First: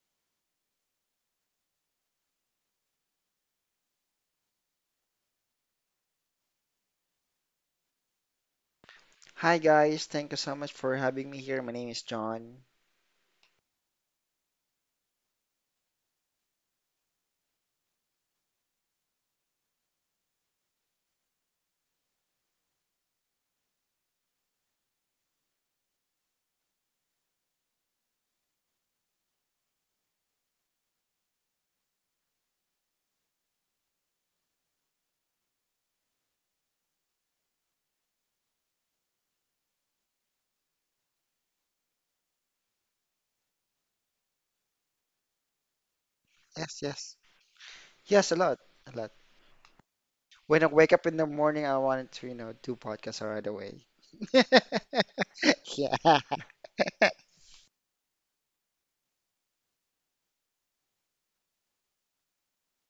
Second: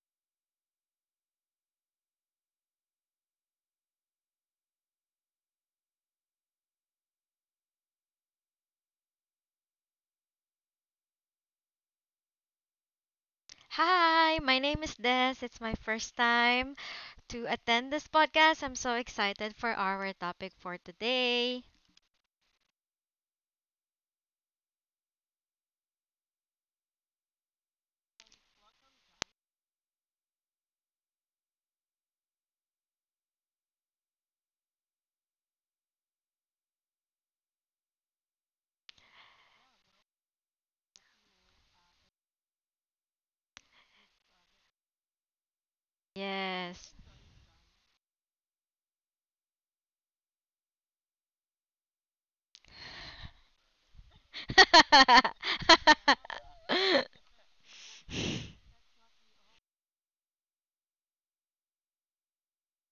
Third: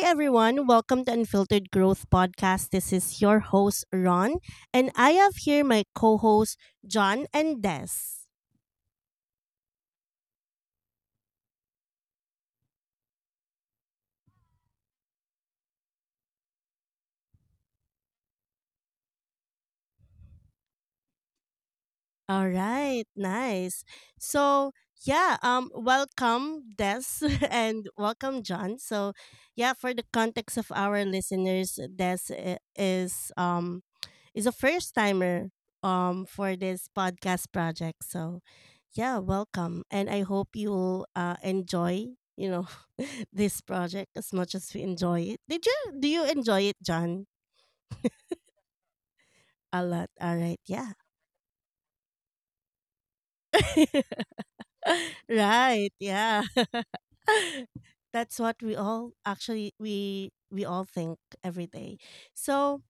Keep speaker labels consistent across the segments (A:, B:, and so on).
A: everyone. Welcome to Unfiltered Growth Podcast. This is your host, Ron, and I have here my co hosts, John and Des.
B: Hi guys, thank you so much for having me here. My name is John.
C: Hi, my name is Des. It's my first time to attend this podcast. I'm so excited for our topic for today.
A: All right, nice. So yeah, welcome Des and welcome John. So yeah, for the context of our listeners, Des is a first timer for this podcast project. So yeah, welcome, and I hope you'll enjoy you know this project as much as we enjoy it. Did you do you enjoy it,
B: Yes,
C: Yes.
B: yes.
A: John?
B: Yes, a lot, a lot.
A: A lot. All right,
B: When I wake
A: yeah.
B: up in the morning, I wanted to, do podcasts right away.
A: Right.
B: Yeah.
A: Yeah. That's what we all actually, we all think every day. So,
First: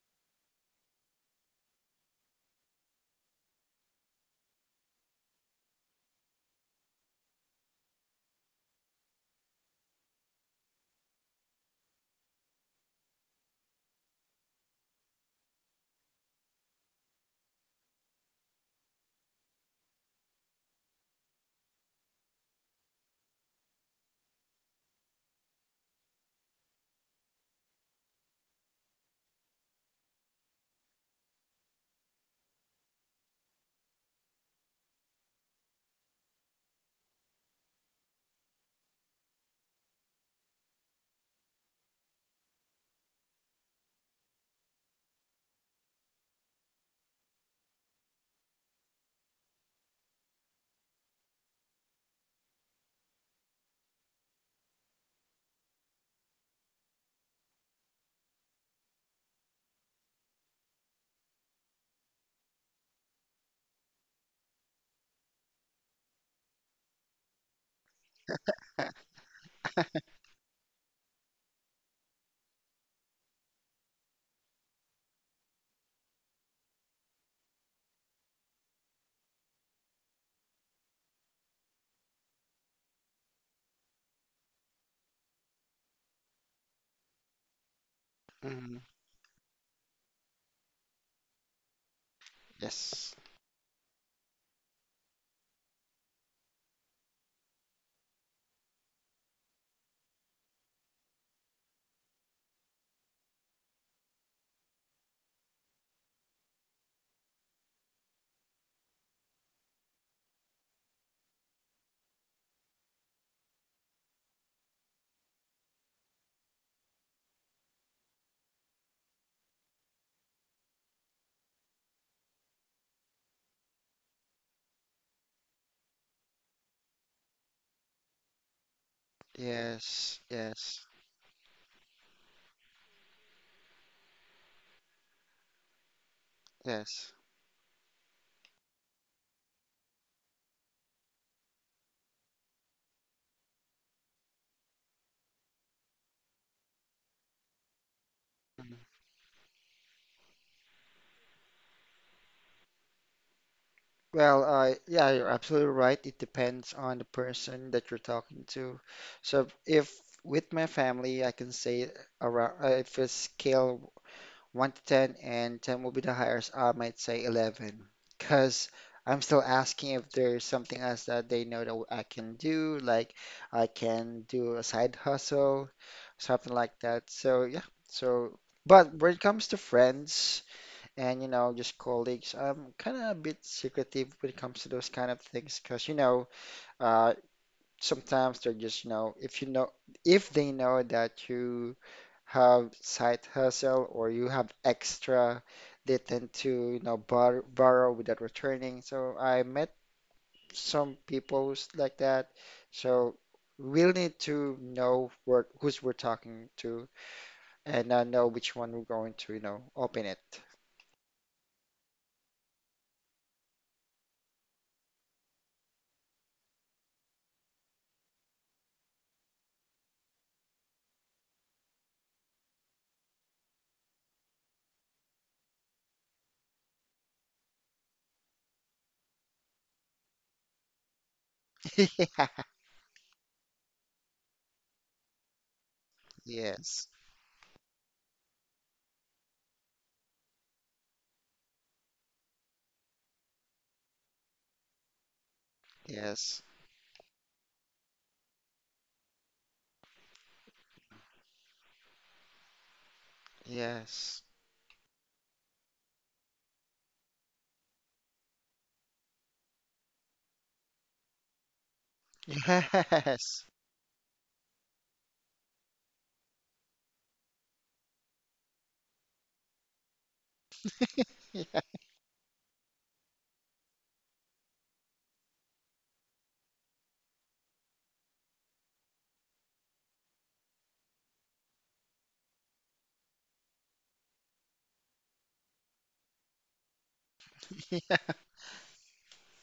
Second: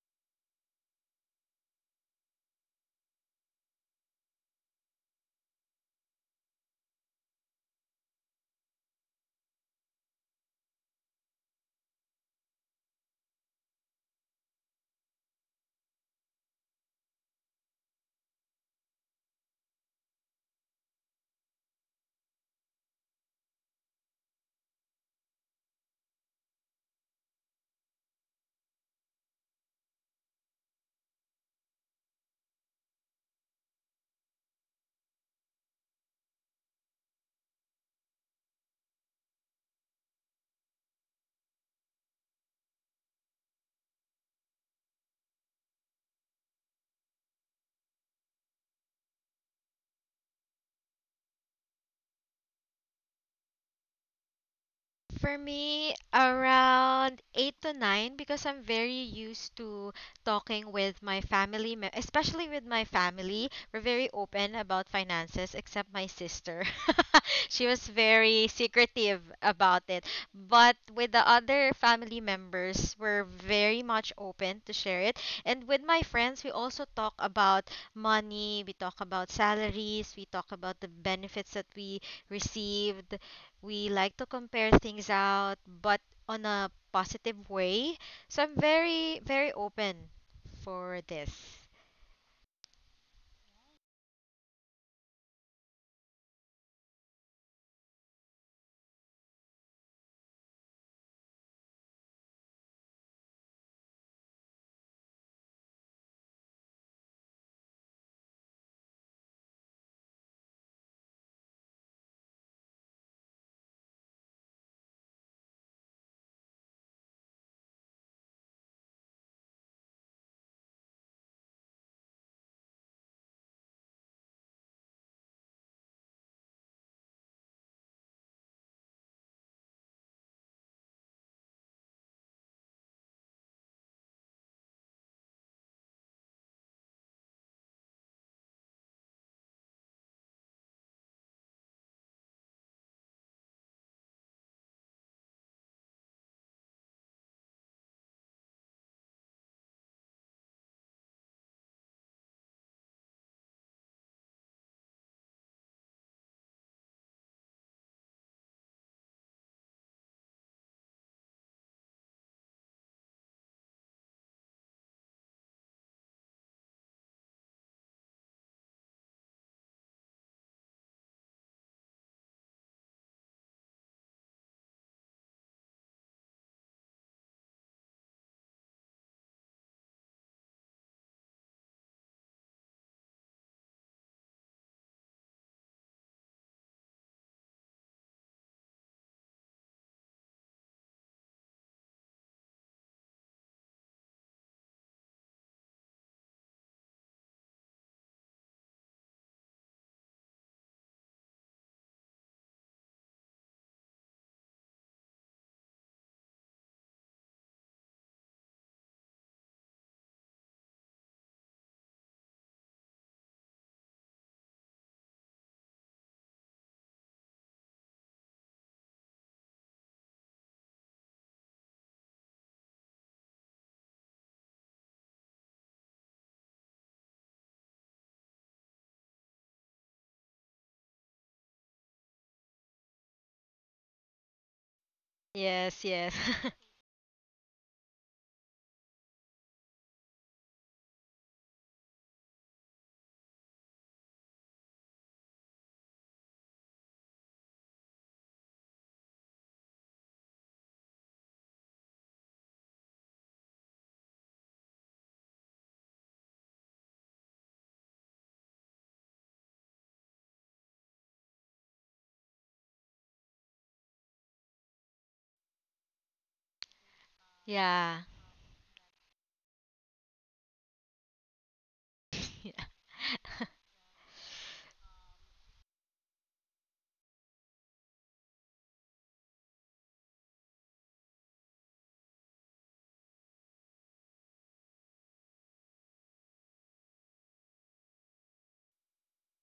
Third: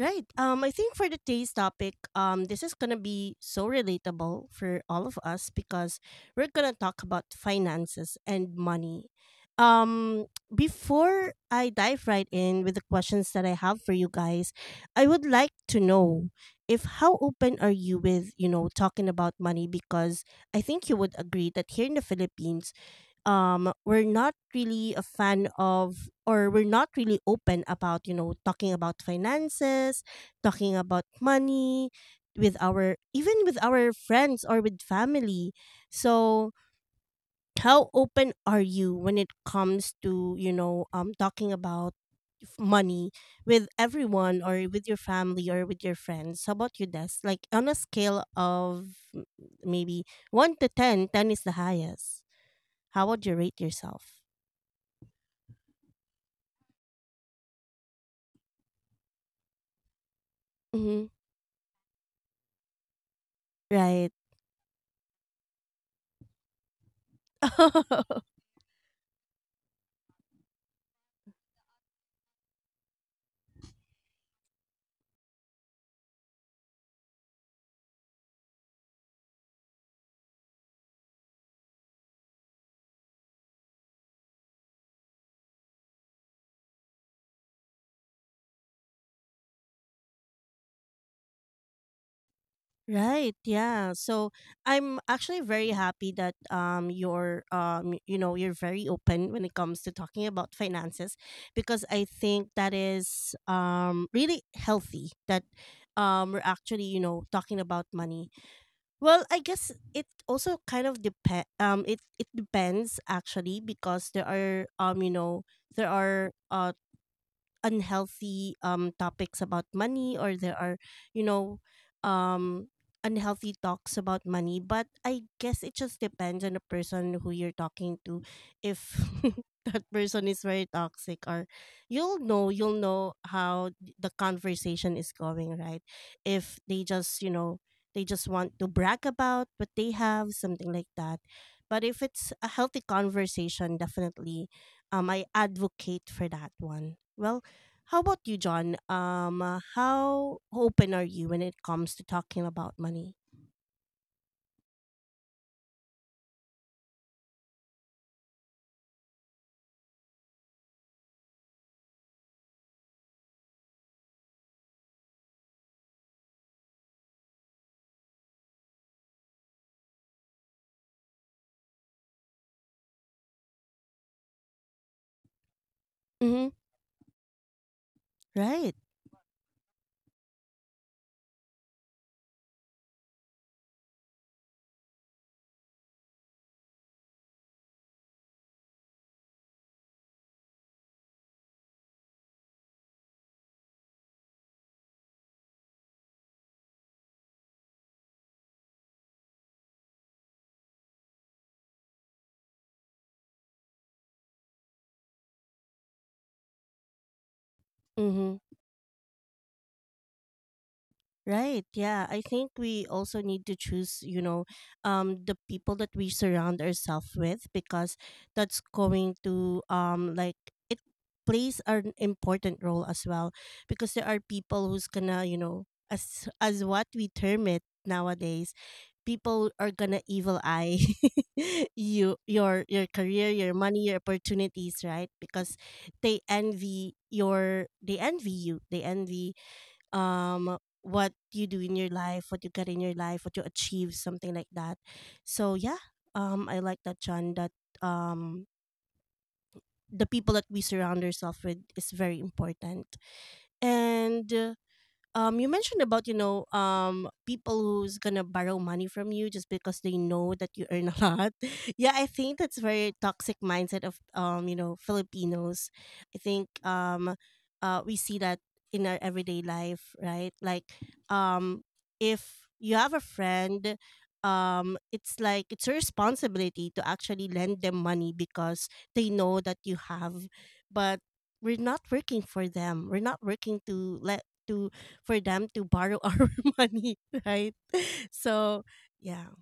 A: right. I think for the taste topic, this is gonna be so relatable for all of us because we're gonna talk about finances and money. Before I dive right in with the questions that I have for you guys, I would like to know if how open are you with talking about money, because I think you would agree that here in the Philippines, we're not really a fan of, or we're not really open about talking about finances, talking about money with our, even with our friends or with family. So how open are you when it comes to talking about money with everyone, or with your family, or with your friends? How about you, Des? Like on a scale of maybe 1 to 10, 10 is the highest, how would you rate yourself?
C: For me, around 8 to 9 because I'm very used to talking with
A: Mhm.
C: my family, especially with my family. We're very
A: Right.
C: open about finances except my sister. She was very secretive about it. But with the other family members, we're very much open to share it. And with my friends, we also talk about money, we talk about salaries, we talk about the benefits that we received. We like to compare things out, but on a positive way. So I'm
B: hmm
C: very, very open for this.
B: Yes.
A: Right. Yeah. So I'm actually very happy that you're y- you know you're very open when it comes to talking about finances, because I think that is really healthy, that we're actually talking about money. Well, I guess it also kind of depend. It depends actually, because there are there are unhealthy topics about money, or there are you know um unhealthy talks about money, but I guess it just depends on the person who you're talking to. If that
B: Yes,
A: person is very
B: yes,
A: toxic, or you'll know, how the conversation is going, right? If they
B: yes.
A: just, want to brag about what they have, something like that. But if it's a healthy conversation, definitely I advocate for that one. Well, how about you, John?
B: Mhm.
A: How open are you when it comes to talking about money?
B: Well, yeah, you're absolutely right. It depends on the person that you're talking to. So if with my family, I can say around, if it's scale 1 to 10, and 10 will be the highest. I might say 11 because I'm still asking if there's something else that they know that I can do, like I can do a side hustle,
A: Mm-hmm.
B: something like that. So, yeah, so.
A: Right.
B: But when it comes to friends and, just colleagues, I'm kind of a bit secretive when it comes to those kind of things because, uh, sometimes they're just, if they know that you have side hustle or you have extra, they tend to, borrow without returning. So I met some people who's like that. So we'll need to know who's we're talking to and know
A: Mm-hmm.
B: which one we're going to, open it.
A: Right. Yeah. I think we also need to choose, the people that we surround ourselves with, because that's going to, like, it plays an important role as well, because there are people who's gonna, as what we term it nowadays, people are gonna evil eye you, your career, your money, your opportunities, right? Because
C: Yes, yes.
A: they
B: Yes,
A: envy your, they envy you. They envy, what you do in your life, what you get in your life, what you achieve, something like that. So yeah,
B: yes,
A: I like that, John, that um the people that we surround ourselves with is very important.
B: yes,
A: And you mentioned about, people who's gonna borrow money from you just because they know that you earn a lot. Yeah, I think that's very toxic
B: yes.
A: mindset of, Filipinos. I think, we
C: Yeah.
A: see that in our everyday life, right? Like, um if you have a friend, it's like it's your responsibility to actually lend them money because they know that you have. But we're not working for them, we're not working to let, to, for them to borrow our money, right?
B: Yeah.
A: So, yeah,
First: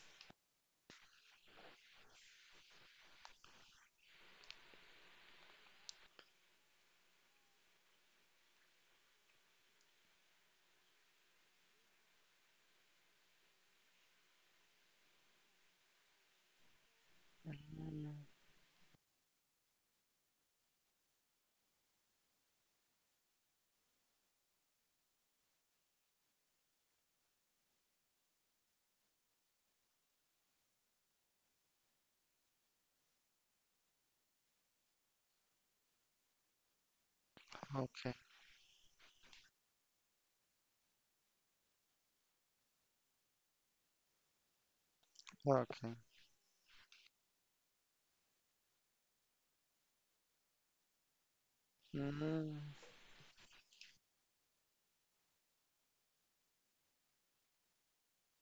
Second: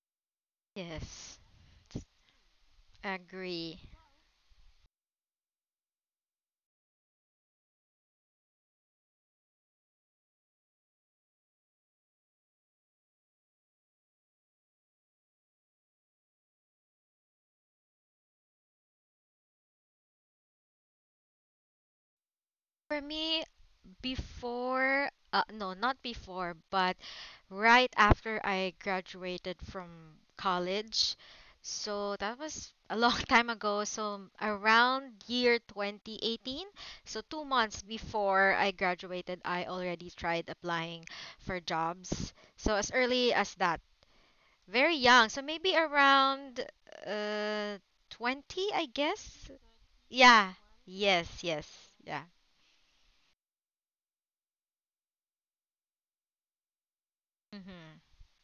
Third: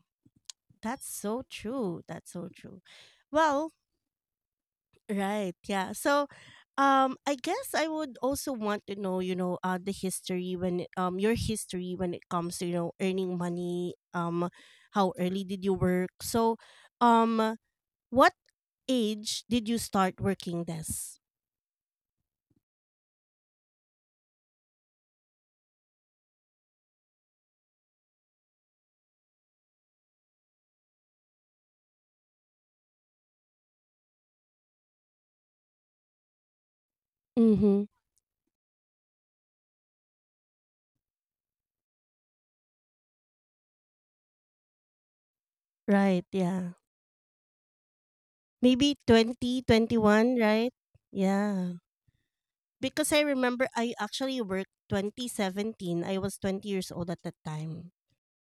A: that's
C: Yes.
A: so true. That's so true. Well,
C: Agree.
A: right, yeah. So, I guess I would also want to know, the history, your history when it comes to earning money. How early did you work? So, um,
B: Mm,
A: what age did you start working this?
C: For me, before no, not before, but right after I graduated from college. So that was a long time ago, so around year 2018. So 2 months
A: Mm-hmm.
B: okay.
C: before I graduated, I already tried applying for jobs. So as early as that, very young, so maybe
B: Okay.
A: Right.
C: around
A: Yeah.
C: uh 20, I
A: Maybe
C: guess.
A: 20, 21,
C: Yeah.
A: right?
C: Yes, yes.
A: Yeah.
C: Yeah.
B: Mm,
A: Because I remember I actually worked 2017. I was 20 years old at that time.
C: Mm-hmm.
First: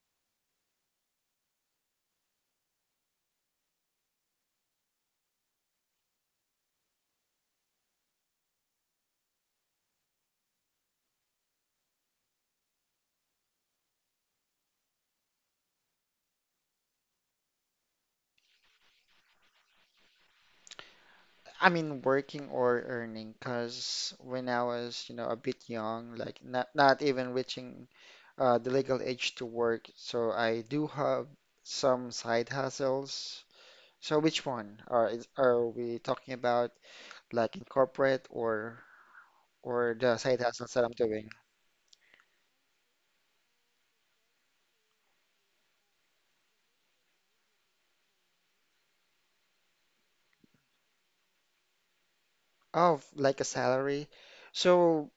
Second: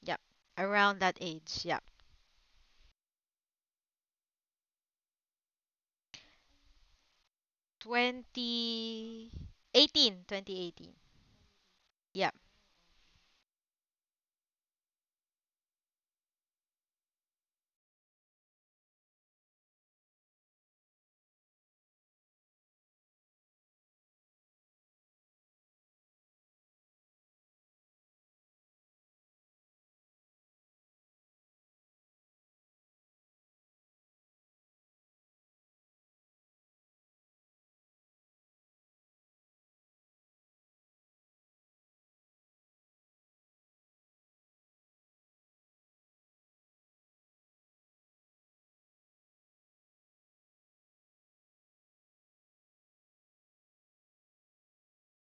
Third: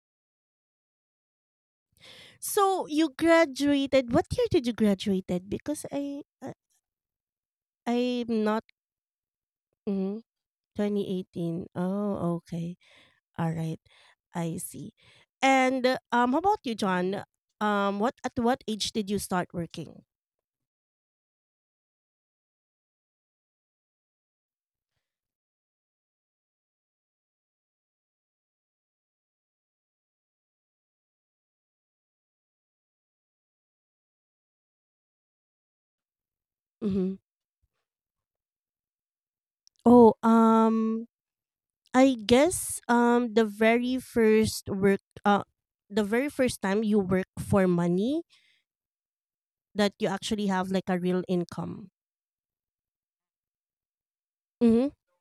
C: Yep. Around that age. Yep.
A: So you graduated. What year did you graduated? Because I'm not, mm,
C: 2018. 2018.
A: 2018.
C: Yep.
A: Oh, okay. All right. I see. And how about you, John? What at what age did you start working?
B: I mean, working or earning, because when I was, a bit young, like not even reaching the legal age to work, so I do have some side hustles. So which one are we talking about,
A: Mm-hmm.
B: like in corporate or
A: Oh,
B: the side hustles that I'm doing?
A: I guess, uh the very first time you work for money, that you actually have like a real income.
B: Oh, like a salary.
A: Mm-hmm.
B: So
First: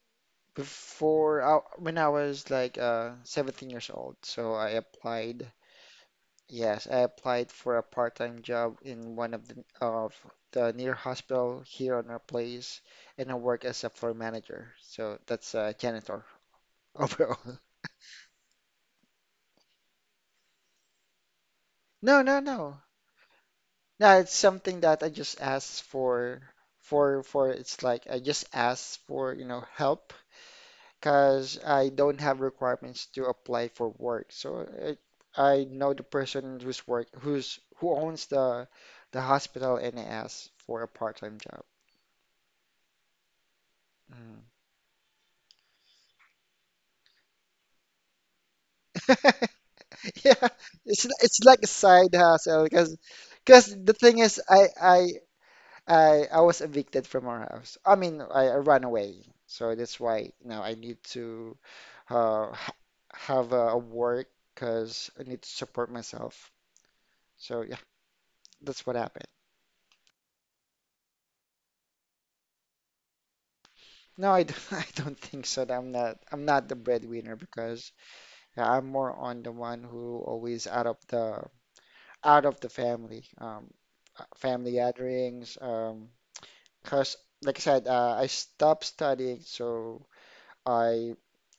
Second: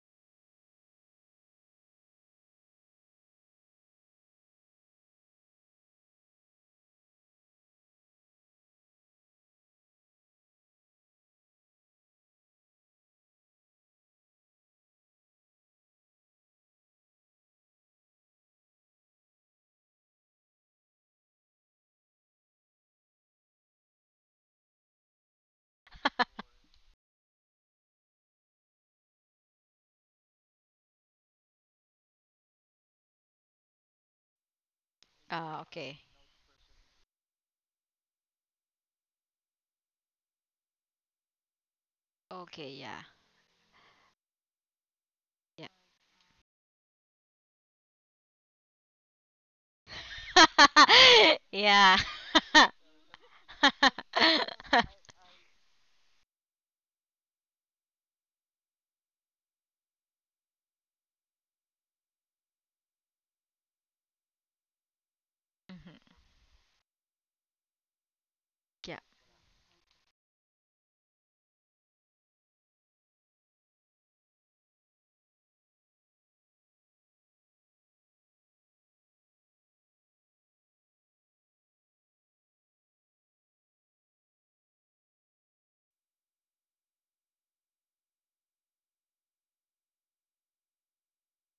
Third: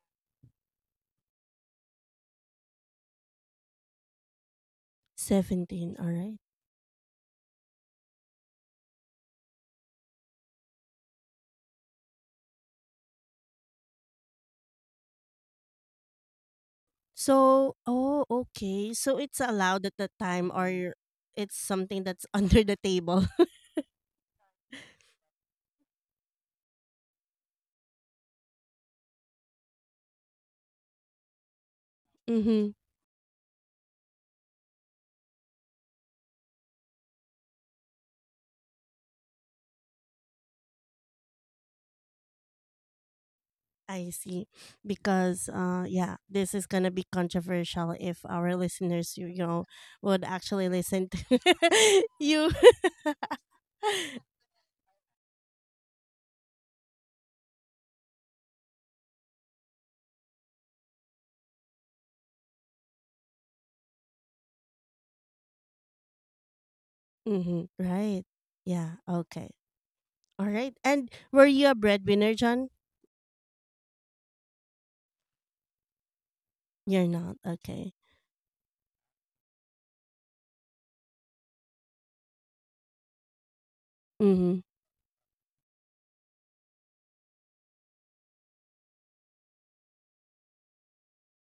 B: before, when I was like 17 years old, so I applied.
A: 17. All right.
B: Yes, I applied for a part-time job in one of the near hospital here on our place, and I work as a floor manager. So that's a janitor overall.
A: So, oh, okay. So it's allowed at the time, or it's something
B: No,
A: that's
B: no,
A: under the
B: no.
A: table.
B: No, it's something that I just asked for for for It's like I just asked for, help because I don't have
A: Mhm.
B: requirements to apply for work.
C: Ah,
B: I know the
C: okay.
B: person who's work who's who owns the hospital and I asked for a part-time job.
C: Okay, yeah.
A: I
B: Mm.
A: see. Because
C: Yeah.
A: yeah, this is going to be controversial if our listeners, would
B: Yeah,
A: actually
B: it's
A: listen
B: it's like a
C: Yeah.
A: to
B: side
A: you.
B: hustle because the thing is I I I I was evicted from our house. I mean I ran away, so that's why now I need to ha have a work because I need to support
C: Mhm.
B: myself. So
A: Mm-hmm.
B: yeah,
A: Right.
B: that's what
A: Yeah.
C: Yeah.
B: happened.
A: Okay. All right. And were you a breadwinner, John?
B: No, I don't, I don't think so. That I'm not the
A: You're
B: breadwinner
A: not.
B: because
A: Okay.
B: yeah, I'm more on the one who always out of the family.
A: Mm-hmm.
B: Family gatherings. Because, like I said, I stopped studying, so I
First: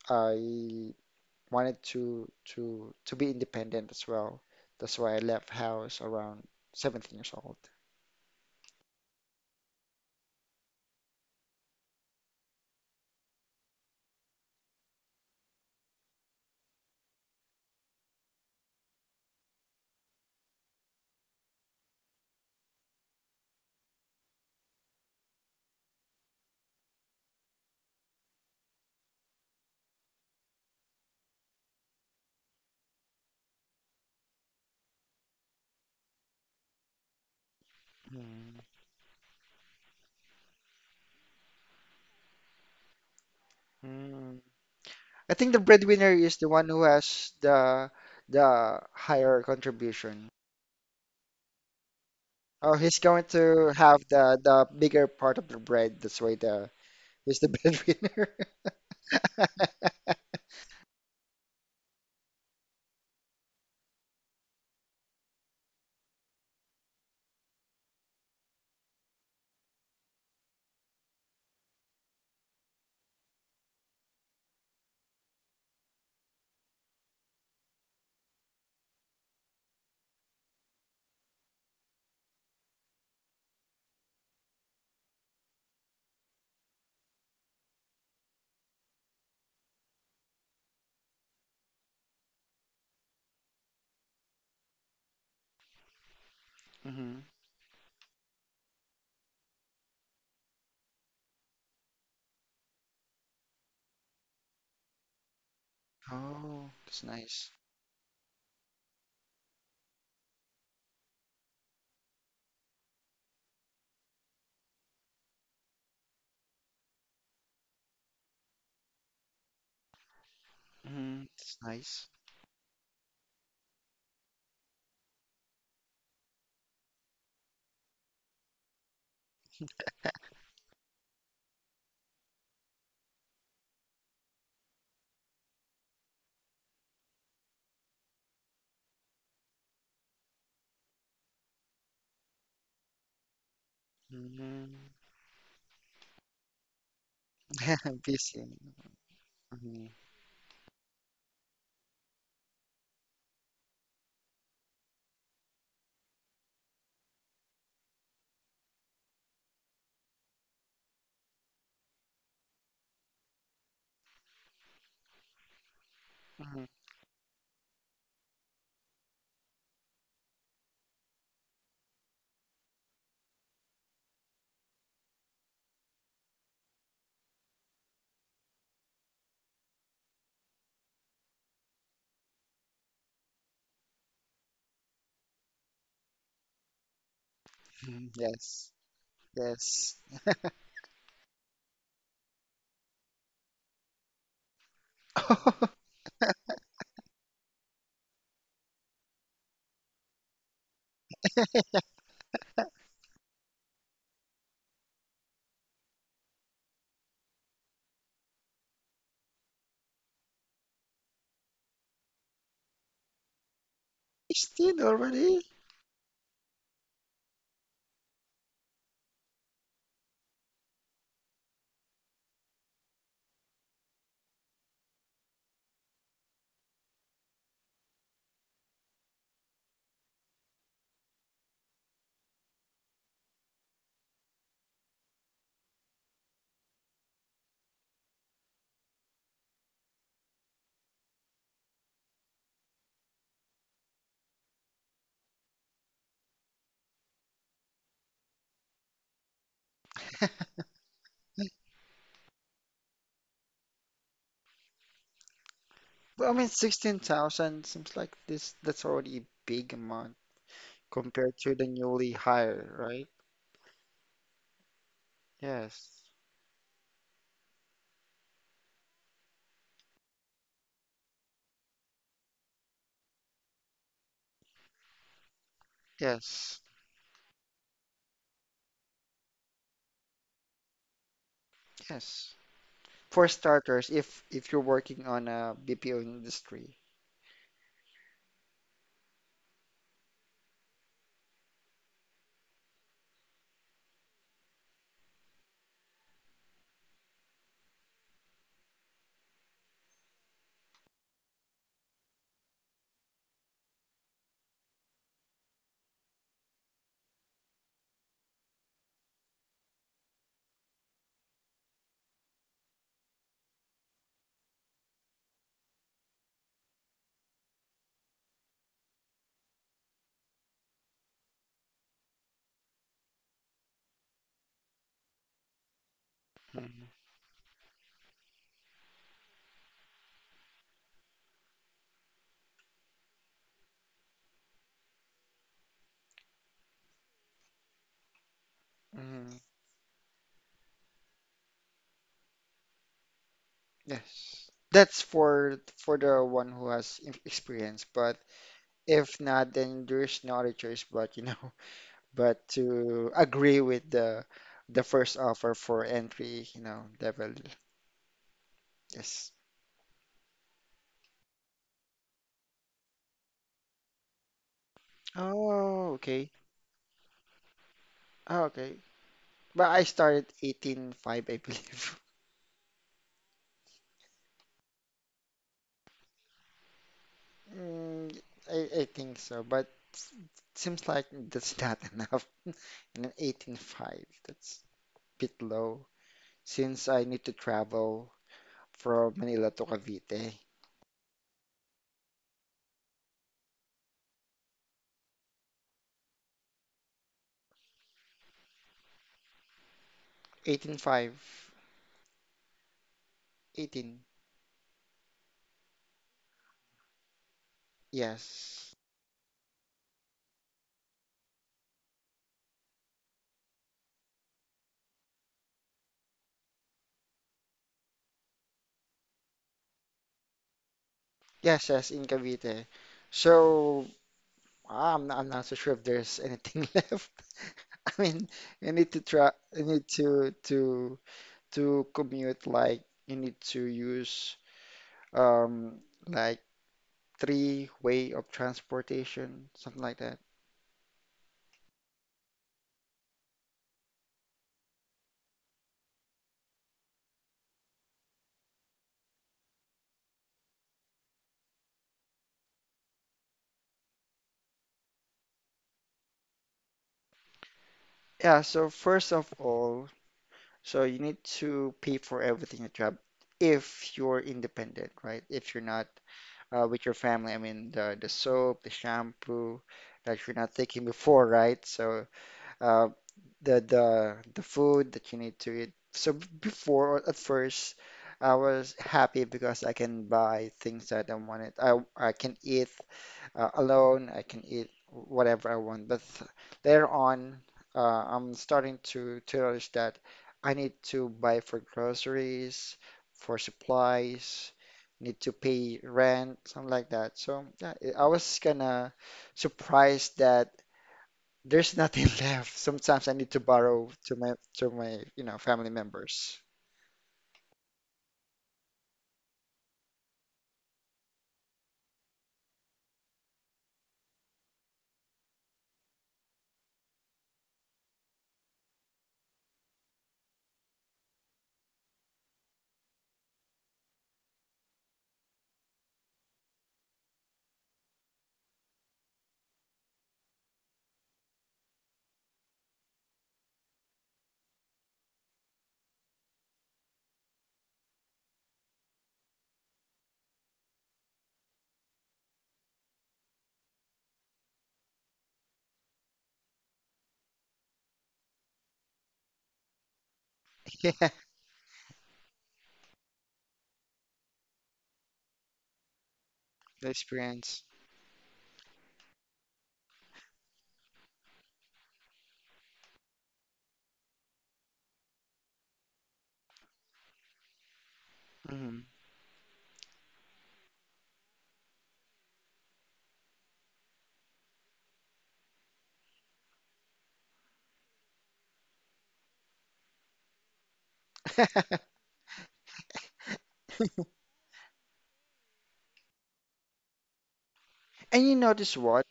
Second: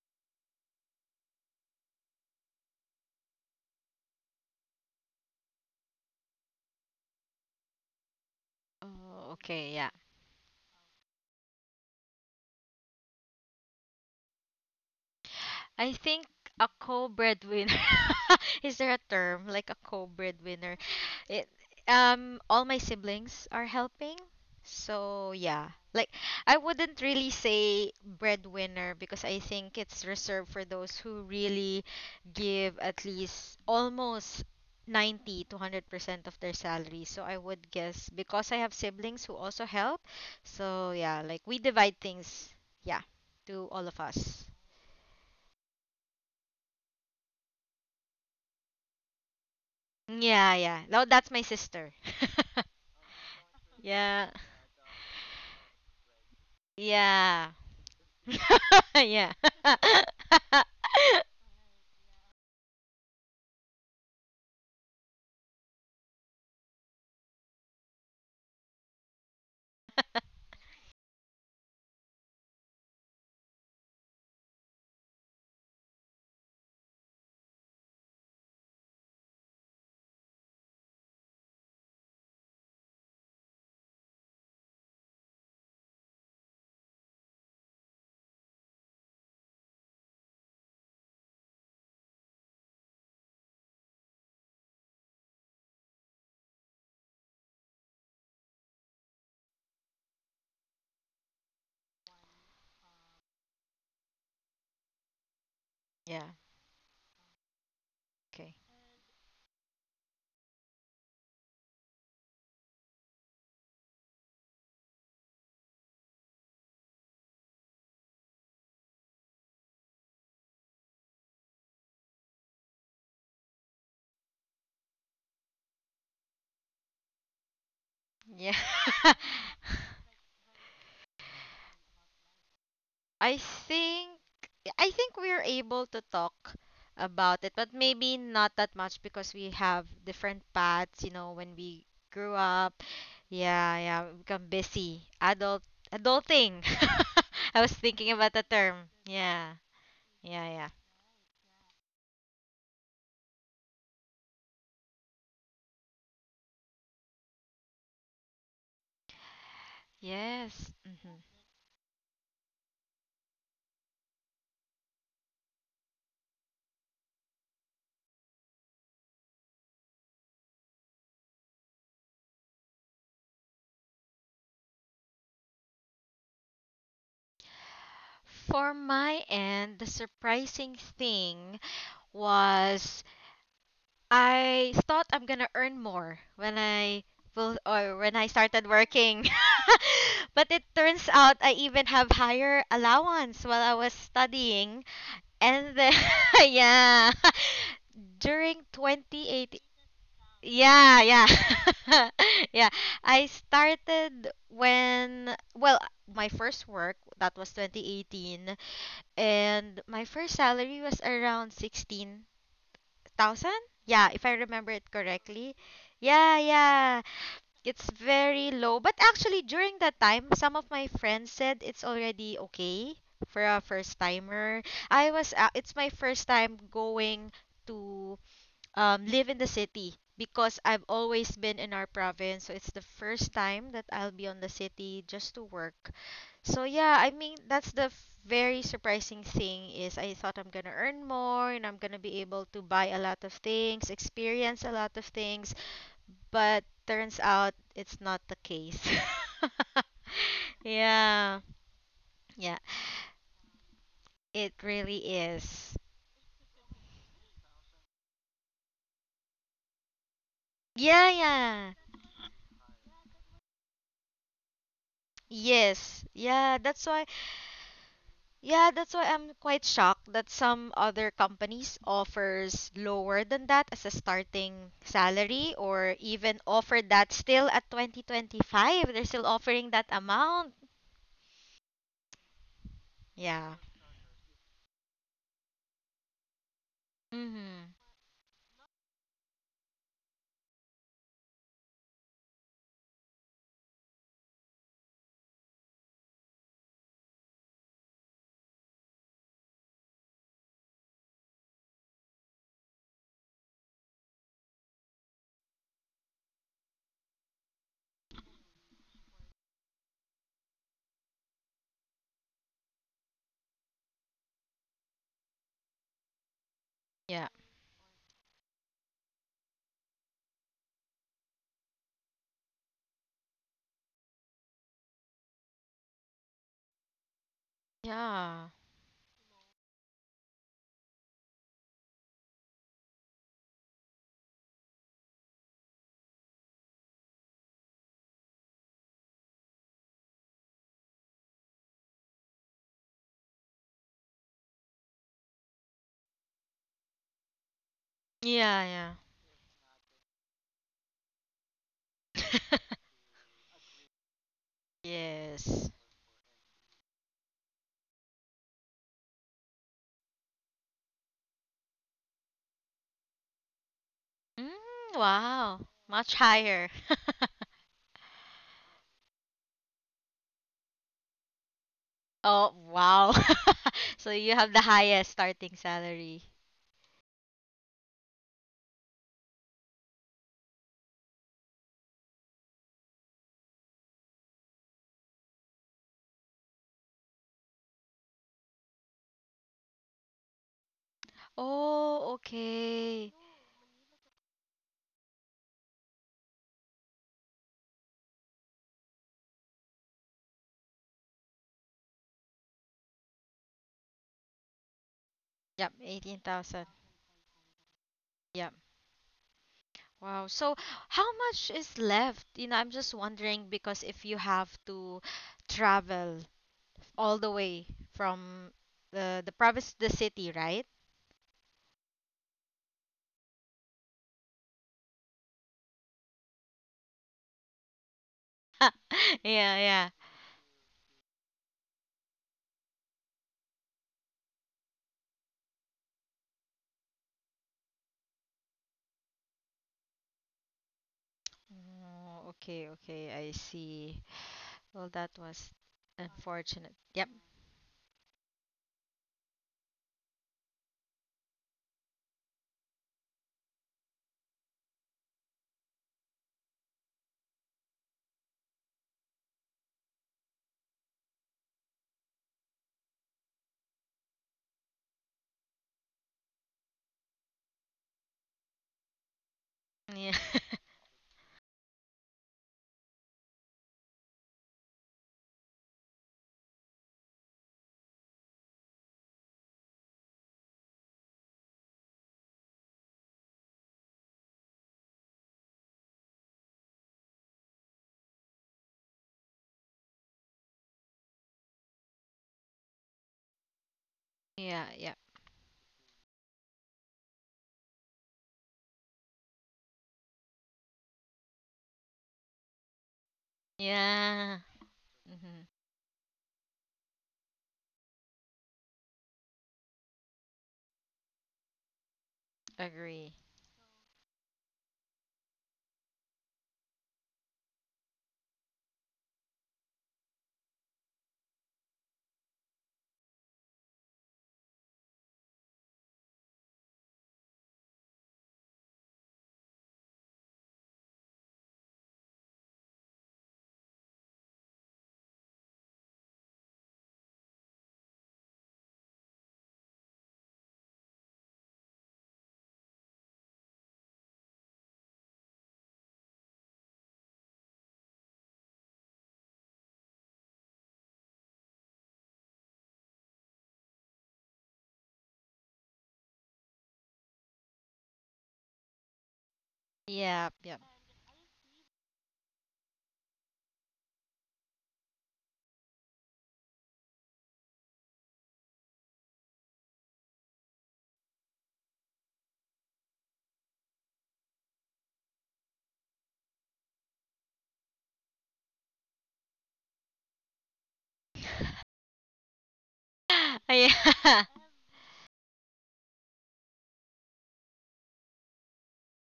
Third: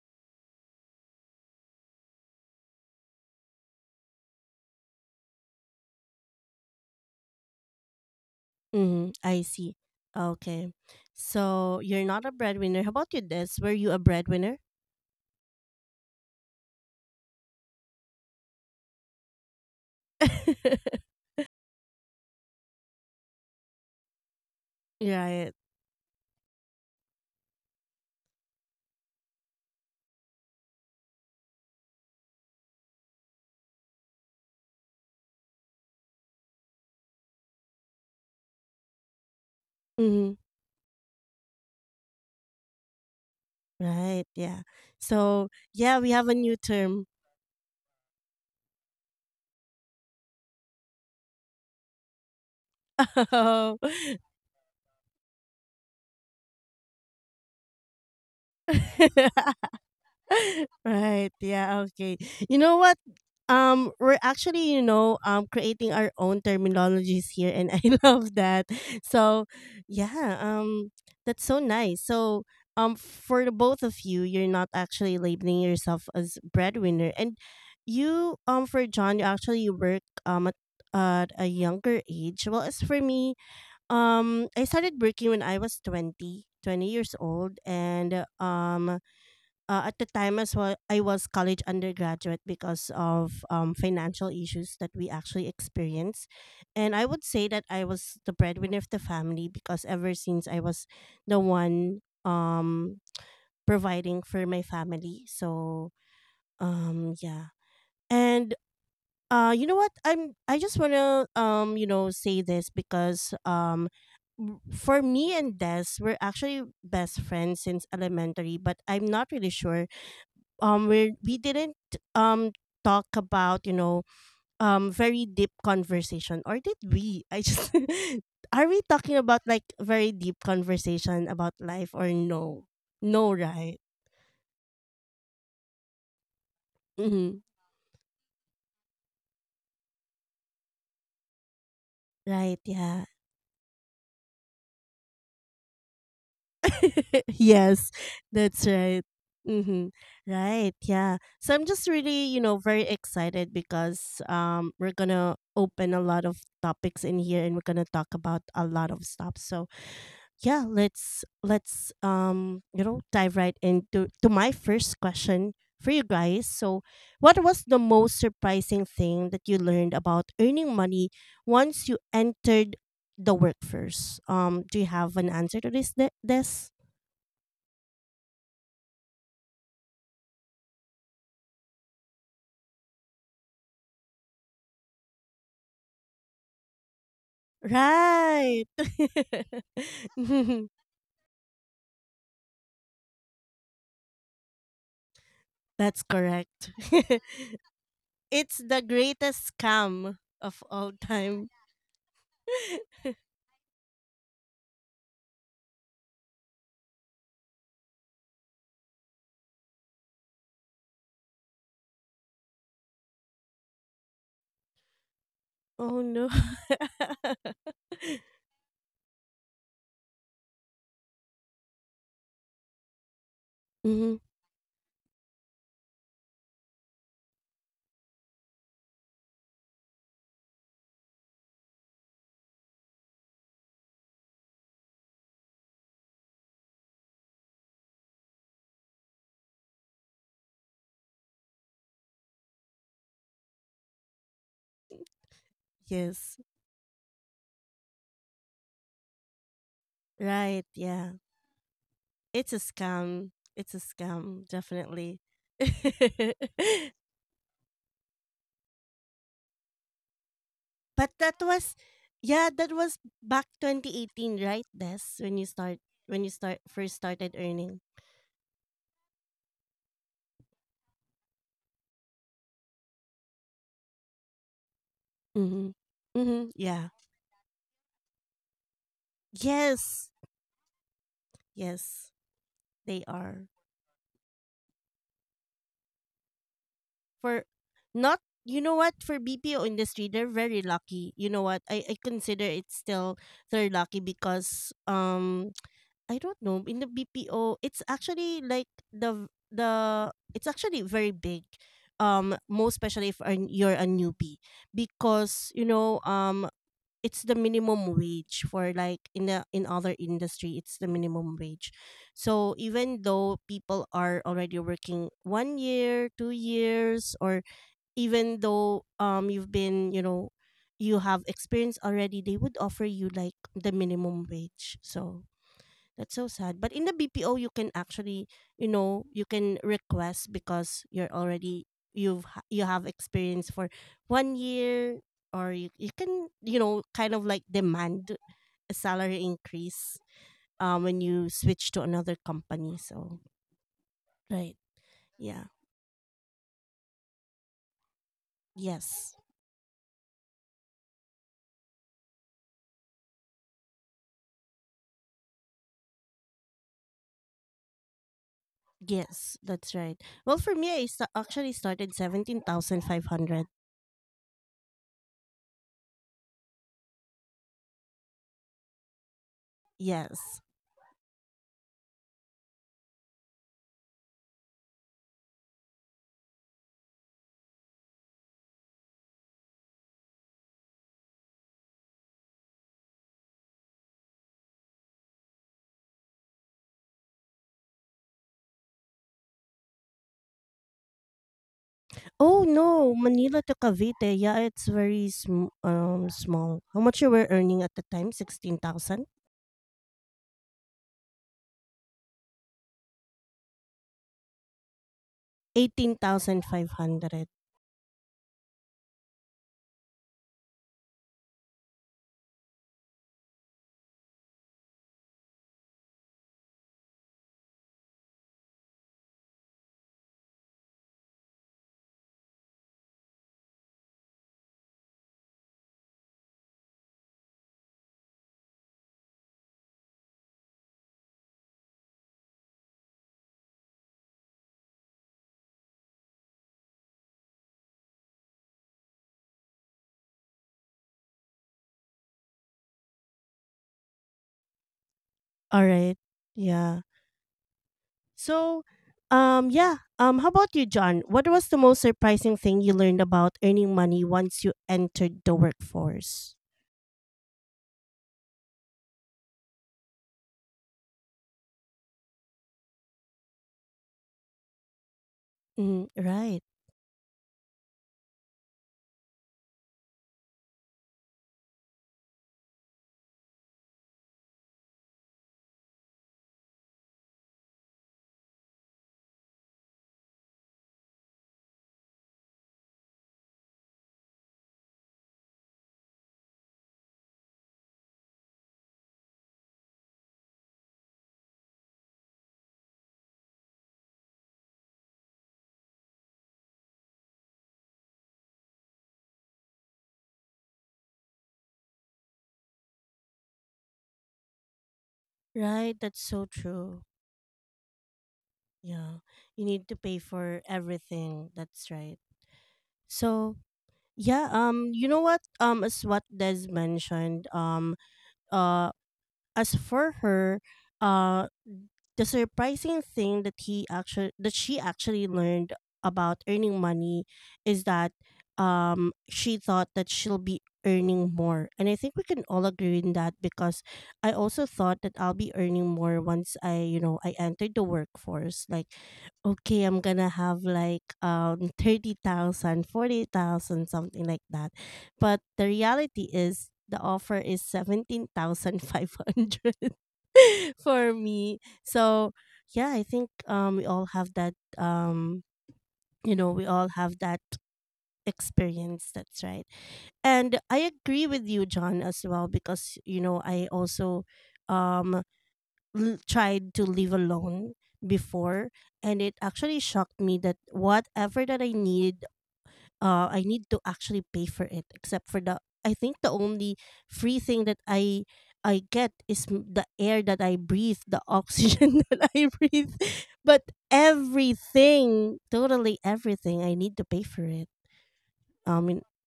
B: I wanted to be independent as well. That's why I left house around 17 years old.
A: Mm-hmm.
C: Oh,
A: I
C: okay,
A: see.
C: yeah.
A: Okay. So you're not a breadwinner. How about you, Des? Were you a breadwinner?
C: I think a co-breadwinner. Is there a term like a co-breadwinner? It All my siblings are helping. So
A: Right.
C: yeah. Like, I wouldn't really say breadwinner because I think it's reserved for those who really give at least almost 90 to 100% of their salary. So I would guess, because I
B: Mm,
C: have siblings who also help.
A: Mm-hmm.
C: So yeah, like, we divide things, yeah, to all of us.
A: Right.
B: mm.
A: Yeah.
B: I
A: So
B: think the
A: yeah,
B: breadwinner
A: we have a
B: is the
A: new
B: one who
A: term.
B: has the higher contribution.
C: Yeah, yeah. No, that's my sister.
B: Oh, he's going to have
C: Yeah.
B: the bigger part of the bread. That's why the he's the
C: Yeah.
B: breadwinner.
C: Yeah.
A: Right. Yeah. Okay. You know what? We're actually, creating our own terminologies here, and I love that. So, yeah. That's so nice. So, for the both of you, you're not actually labeling yourself as breadwinner, and, for John, you actually work, at a younger age. Well, as for me, I started working when I was twenty years old, and at the time as well, I was college undergraduate because of, financial issues that we actually experienced. And I
B: Mhm.
A: would say that I was the breadwinner of the family, because ever since, I was the one, providing for my family. So,
C: Yeah.
B: Oh, that's
A: yeah.
B: nice.
A: And,
C: Okay.
A: you know what, I just want to, say this because, for me and Des we're actually best friends since elementary, but I'm not really sure, um we
B: Mhm.
A: we
B: That's
A: didn't
B: nice.
A: um talk about, very deep conversation. Or did we? I just
C: Yeah.
A: are we talking about like very deep conversation about life? Or no, no,
C: I
A: right?
C: think I think we're able to talk
A: Mm-hmm.
C: about it, but maybe not that much because we have different paths, you know, when we grew
A: Right.
C: up.
A: Yeah.
C: Yeah, yeah, we become
B: Hmm
C: busy. Adulting. I was
A: Yes.
C: thinking about
B: Busy.
C: the
A: That's
C: term.
A: right.
C: Yeah.
B: Mhm,
A: Mm-hmm.
C: Yeah, yeah.
A: Right. Yeah. So I'm just really, very excited because we're gonna open a lot of topics in here, and we're gonna talk about a lot of stuff. So yeah,
C: Yes. hmm
A: let's dive right into to my first question for you guys.
B: mhm,
A: So what was the most surprising thing that you learned about earning money once you entered the workforce? Do you have an answer to this, this?
C: For my end, the surprising thing was, I thought I'm gonna earn more when I will, or
B: mhm.
C: when I
A: Right.
C: started
B: Yes,
C: working.
B: yes.
C: But it turns out I even have higher allowance while I was studying. And then
A: That's correct.
C: yeah.
A: It's
C: During
A: the greatest
C: 2018,
A: scam of all
C: yeah,
A: time.
C: yeah. Yeah. I started when, well, my first work, that was 2018, and my first salary was around 16,000. Yeah, if I remember
B: 16
C: it
B: already?
C: correctly.
A: Oh no.
C: Yeah, yeah. It's very low, but actually during that time, some of my friends said it's already okay for a first
A: Mm-hmm.
C: timer. I was it's my first time going to live in the city because I've always been in our province. So it's the first time that I'll be on the city just to work. So yeah, I mean that's the very surprising thing, is I thought I'm gonna earn more and I'm gonna be able to buy a lot of things, experience a lot of things,
A: Yes.
C: but turns out it's not the case.
A: Right. Yeah.
C: Yeah,
A: It's
C: yeah,
A: a scam. It's a scam,
C: it really
A: definitely.
C: is.
B: Well, I mean, 16,000 seems like this. That's already a big amount
C: Yeah,
A: But
B: compared
A: that
B: to the
C: yeah.
A: was,
B: newly
A: yeah, that
B: hired,
A: was
B: right?
A: back 2018, right? Des,
C: Yes.
B: Yes,
A: when you
C: Yeah,
A: start
C: that's
A: first
C: why.
A: started earning.
C: Yeah, that's why I'm quite shocked that some other companies offers lower than that as a starting salary,
A: Mm-hmm.
C: or even
A: Mm-hmm.
B: yes,
C: offer
A: Yeah.
C: that still at 2025. They're still offering that
A: Yes.
C: amount.
A: Yes,
B: yes.
A: they
B: For
A: are.
C: Yeah.
B: starters, if you're working on a BPO industry.
A: For
C: Mm-hmm.
A: not You know what, for BPO industry, they're very lucky. You know what? I consider it still, they're lucky because I don't know, in the BPO it's actually like, the it's actually very big. Most especially if, you're a newbie because, it's the minimum wage, for like, in other industry it's the minimum wage, so even though people are already working 1 year, 2 years,
C: Yeah.
A: or even though you've been, you have experience already, they would offer you like the minimum wage. So that's so sad. But in
B: Mhm,
A: the BPO, you can actually,
C: Yeah.
A: you can request because you're already, you have experience for 1 year, or you can, kind of like demand a salary
B: mhm,
A: increase when you switch to another company. So
B: yes.
A: right,
B: That's
A: yeah,
B: for the one who has experience, but
C: Yeah,
A: yes,
B: if not, then there's no other choice but, you know,
C: yeah.
B: but to agree with the first offer
C: Yes.
B: for entry, level. Yes.
A: yes, that's right. Well, for me, I actually started 17,500.
C: Mm, wow.
B: Oh,
C: Much
B: okay.
C: higher.
B: Ah, okay. But I started
A: Yes.
B: 18.5, I believe.
C: Oh, wow. So you have the highest starting salary.
B: Mm, I think so, but s- seems like that's not enough. And 18.5, that's a bit low since I need to travel from Manila to Cavite.
C: Oh,
A: Oh no,
C: okay.
A: Manila to Cavite. Yeah, it's very small. How much you were earning at the time? 16,000,
B: Eighteen five, 18.
C: Yep,
A: eighteen thousand
C: 18,000.
A: five hundred.
C: Yep.
B: Yes.
C: Wow. So how much is left? You know, I'm just wondering, because if you have to travel all the way from the province to the city, right?
B: Yes, yes, in Cavite. So I'm not so sure if there's anything left. I mean, you need to try,
C: Yeah,
B: you
C: yeah.
B: need to commute like you need to use um like three way of transportation, something like that.
C: Oh, okay, okay. I see. Well, that was
A: All right.
C: unfortunate.
A: Yeah.
C: Yep.
A: So, yeah, how about you, John? What was the most surprising thing you learned about earning money once you entered the workforce?
B: Yeah, so first of all, so you need to pay for everything you job if you're independent, right? If you're
A: Mm,
B: not
A: right.
B: with your family, I mean the soap, the shampoo
C: Yeah.
B: that you're not taking before, right? So uh, the food that you need to eat. So before, at first, I was happy because I can buy things that I wanted. I can eat alone. I can eat whatever I want. But later on, I'm starting to notice that I need to buy for groceries, for supplies.
C: Yeah, yeah.
B: Need to pay rent, something like that. So yeah, I was kind of surprised that. There's nothing left. Sometimes I need to borrow to my
C: Yeah. Mm-hmm.
B: family
A: Right, that's so
B: members.
A: true. Yeah. You need to pay for everything. That's right.
C: Agree.
A: So, yeah, you know what? As what Des mentioned, uh, as for her, uh, the surprising thing that, he actually that she actually learned about earning money is that she thought that she'll be earning more, and I think we can all agree in that, because I also thought that I'll be earning more once, I you know I entered the workforce, like, okay, I'm gonna have like 30,000, 40,000, something like that. But the reality is the offer is 17,500 for me. So, yeah, I think we all have that you know, we all
B: The
A: have that
B: experience.
A: experience, that's right.
C: Yep,
A: And
C: yep.
A: I agree with you, John, as well, because, you know, I also um, tried to live alone before.
B: Hmm
A: And it actually shocked me that whatever that I needed, I need to actually pay for it. Except for the, I think the only free thing that I get is the air that I breathe, the oxygen that I breathe. But
C: Yeah.
A: everything, totally everything, I need to pay for it.
B: And you
A: I
B: notice
A: mean,
B: what?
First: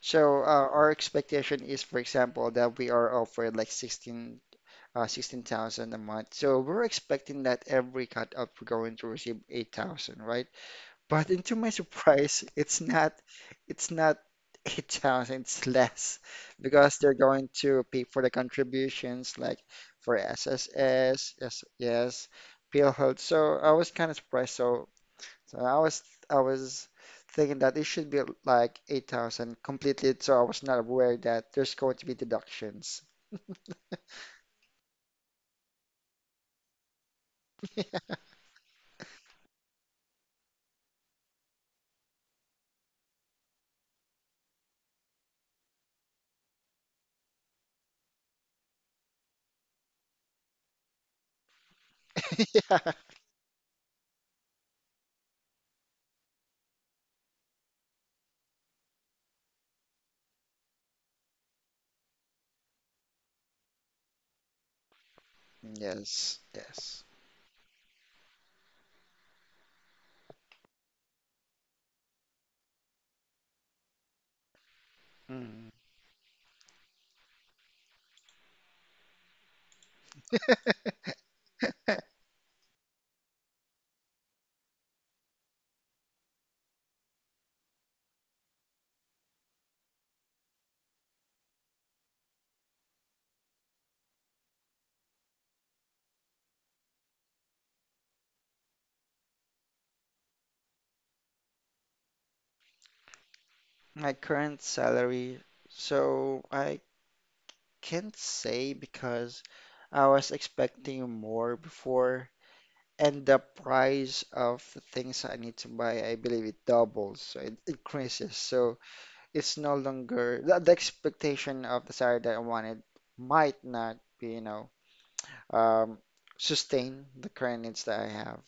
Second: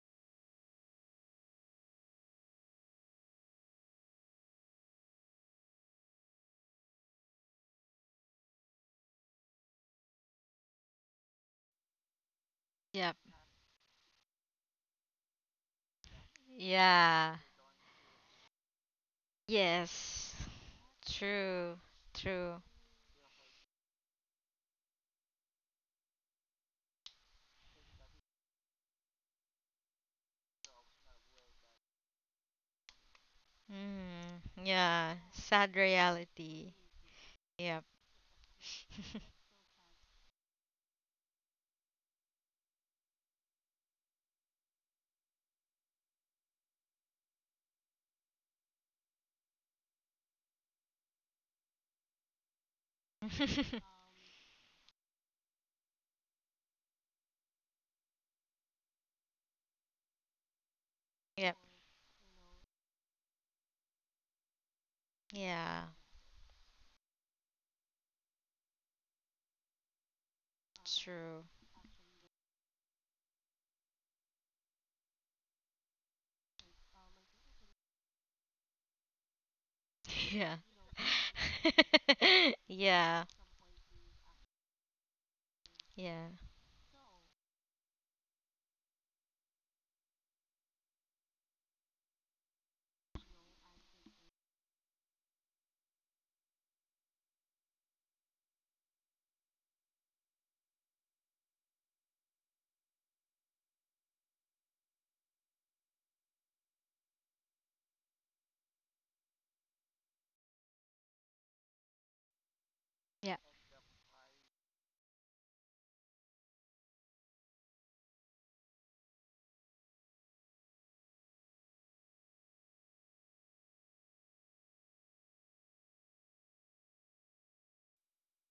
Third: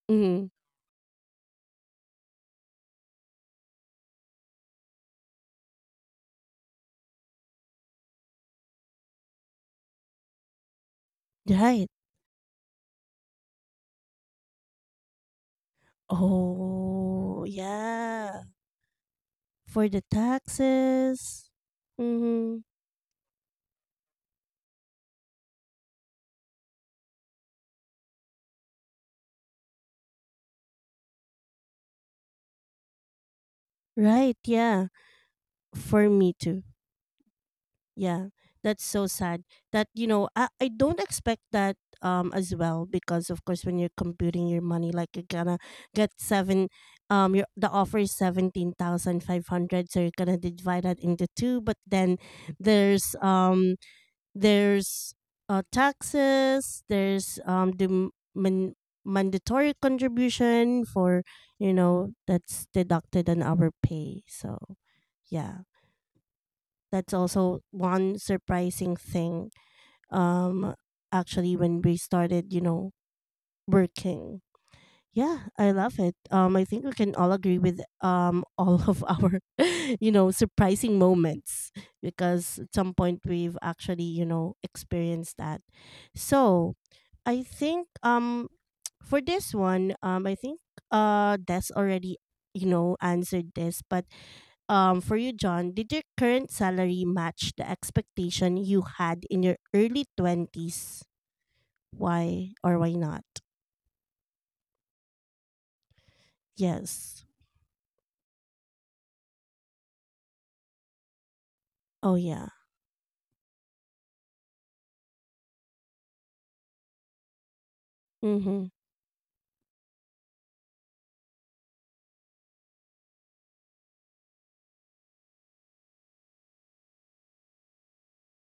B: So
A: mm,
B: our expectation is, for example, that we are offered like 16, 16,000 a month. So we're expecting that every cut up we're going to receive 8,000, right? But into my
A: right?
B: surprise, it's not
C: Yep.
B: it's not 8,000, it's less because they're
C: Yeah.
A: Oh,
B: going to pay for the
A: yeah,
B: contributions like
A: for the
B: for
C: Yes.
B: SSS,
A: taxes.
B: yes,
C: True.
B: yes,
C: True.
A: Mm-hmm.
B: PhilHealth. So I was kind of surprised. So I was thinking that it should be like 8,000 completely. So I was not aware that there's going to be deductions.
A: Right?
C: Mm,
A: Yeah,
C: yeah, sad
A: for me too.
C: reality. Yep.
A: Yeah, that's so sad. That you know, I don't expect that as well because of course when you're computing your money, like you're gonna get seven, your the offer is 17,500, so you're gonna divide that into two. But then
B: Yeah.
A: there's um there's taxes, there's the man- mandatory contribution for
C: Yep.
A: you know that's deducted on our pay. So yeah,
C: Yeah,
B: Yes, yes.
A: that's also one surprising thing um
C: true.
A: actually when we started you know working. Yeah,
B: Mm.
A: I love it. I think we can all agree with all of our, you know,
C: Yeah.
A: surprising moments because at some point
C: Yeah.
A: we've actually you know experienced that.
C: Yeah.
A: So, I think for this one I think Des already you know answered this, but for you John, did your current salary match the expectation you had in your early 20s? Why or why not?
B: My current salary, so I
A: Yes.
B: can't say because I was expecting more
A: Oh
B: before,
A: yeah.
B: and
C: Yeah.
B: the price of the things I need to buy, I believe it doubles, so it increases.
A: Mhm.
B: So it's no longer the expectation of the salary that I wanted might not be, um, sustain the current needs that I have.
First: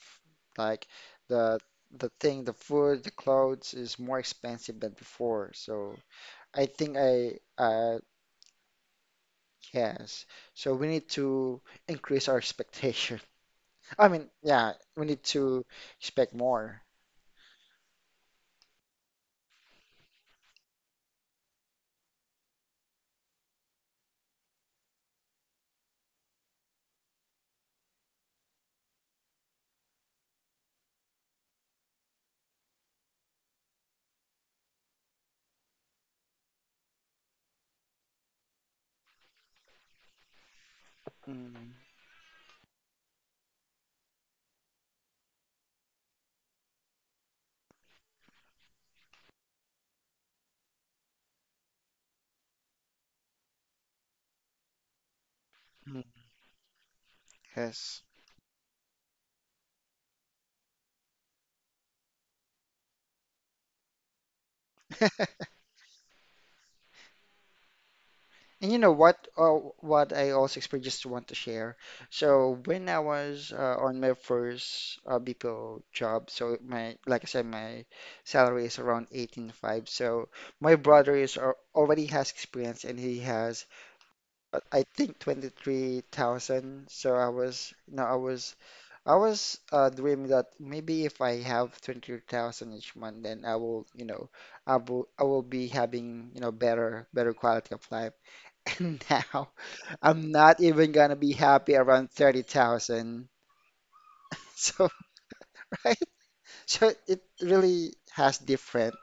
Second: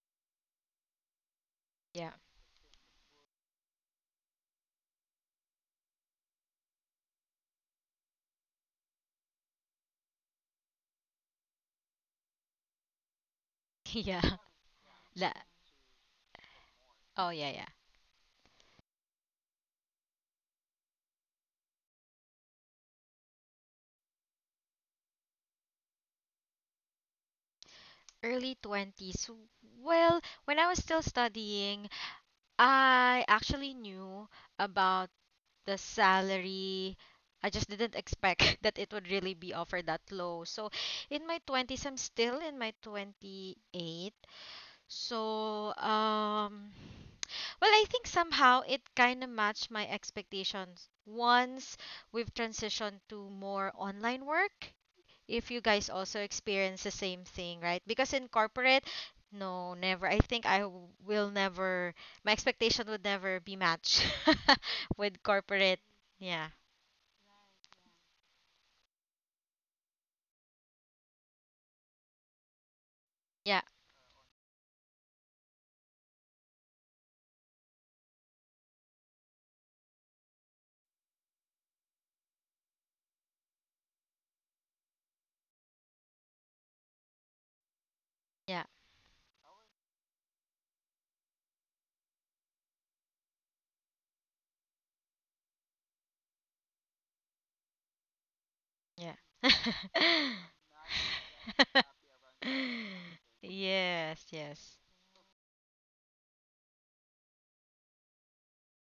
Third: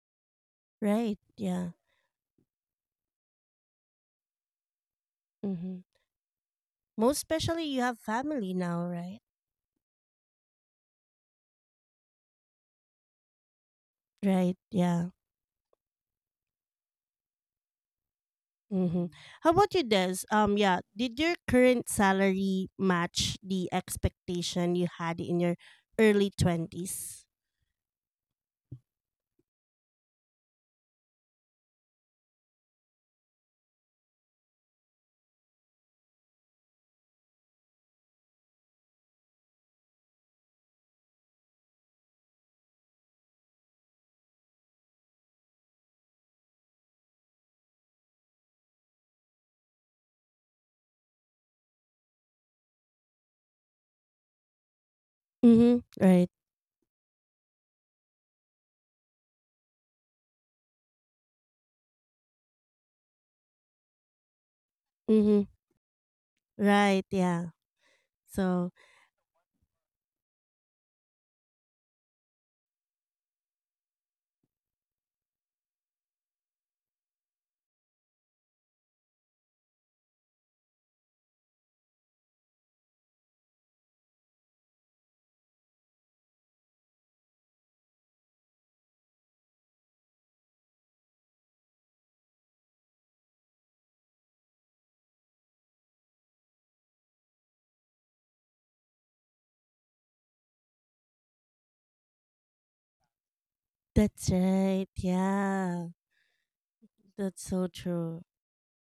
B: Like
A: Right.
B: the
A: Yeah.
C: Yeah.
B: thing, the food, the clothes is more expensive than before.
A: Mhm.
B: So I think
A: Most especially you
B: I
A: have family now, right?
B: Yes. So we need to increase our expectation. I
C: Yeah.
B: mean,
A: Right.
B: yeah, we
A: Yeah.
B: need
C: La-
B: to expect more.
C: oh, yeah, yeah.
A: Mhm. How about you, Des? Yeah. Did your current salary match the expectation you had in your early 20s?
C: Early 20s. Well, when I was still studying, I actually knew about the salary. I just didn't expect that it would really be offered that low. So in my
B: Mm,
C: 20s, I'm still in my 28. So, well, I think somehow it kind of matched my expectations once we've transitioned to more online work, if you
A: Mhm,
C: guys
B: mm,
C: also
A: right.
C: experience the same thing, right?
B: yes.
C: Because in corporate, no, never. I will never, my expectation would never be matched with
A: Mhm.
C: corporate. Yeah,
A: Right, yeah.
B: And
A: So,
B: you know what? What I also experienced, just want to share. So when I was
C: yeah,
B: on my first BPO job, so my like I said, my salary is around eighteen five. So my brother is already has experience, and he has I think 23,000. So I was, you know, I was
C: yeah,
B: I was dreaming that maybe if I have 20,000 each month, then I will be having, better quality of life. And
C: yeah.
B: now I'm not even gonna be happy around 30,000.
C: Yes,
A: that's
C: yes.
B: So,
A: right, yeah.
B: right? So it
A: That's so
B: really
A: true.
B: has difference.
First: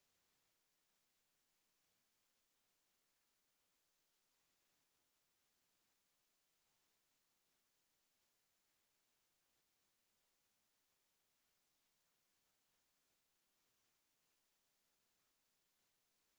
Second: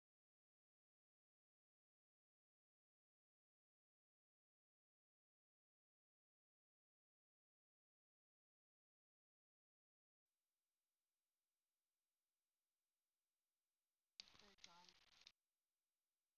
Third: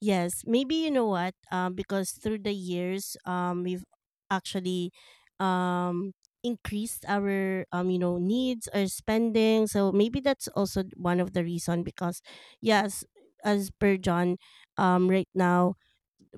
A: Yes, maybe you know what? Because through the years, we've actually um increased our you know needs or spending. So maybe that's also one of the reason because yes, as per John, right now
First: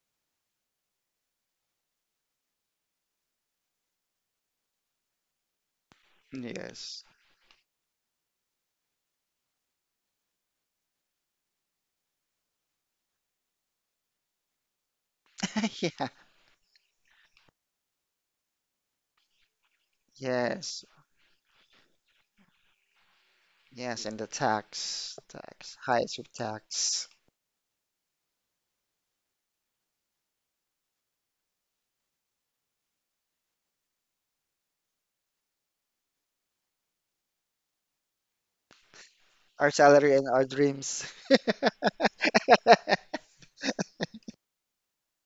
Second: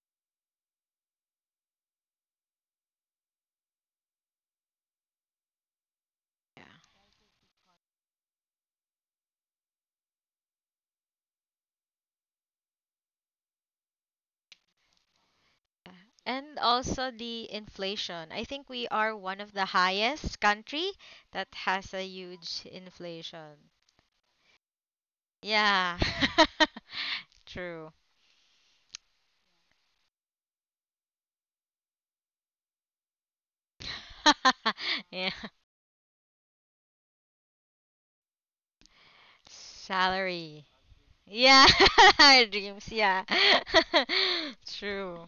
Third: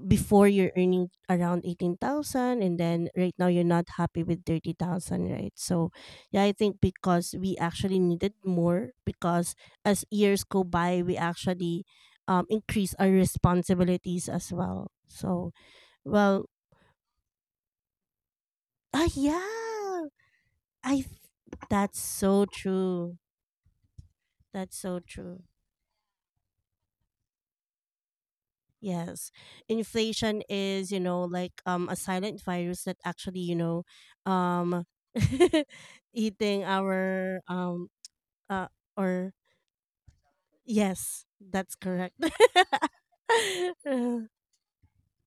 A: before you're earning around 18,000, and then right now you're not happy with 30,000, right? So yeah, I
C: Yeah.
A: think
B: Yes.
A: because we actually needed more because as years go by we actually increase our responsibilities as well. So
C: Yeah.
B: Yeah.
A: well,
C: And also the inflation. I think we
A: ah
C: are one of the
A: yeah,
C: highest
B: Yes.
C: country
A: i th-
C: that has
A: that's
C: a
A: so
C: huge
A: true.
C: inflation.
B: Yes, and the
A: That's so true.
B: tax,
C: Yeah.
B: highest of tax.
C: True.
A: Yes. Inflation is, you know, like a silent virus that actually, you know, um
C: Yeah.
A: eating our uh or
B: Our salary and our
C: Salary.
B: dreams.
A: yes,
C: Yeah,
A: that's correct.
C: our dreams. Yeah. True.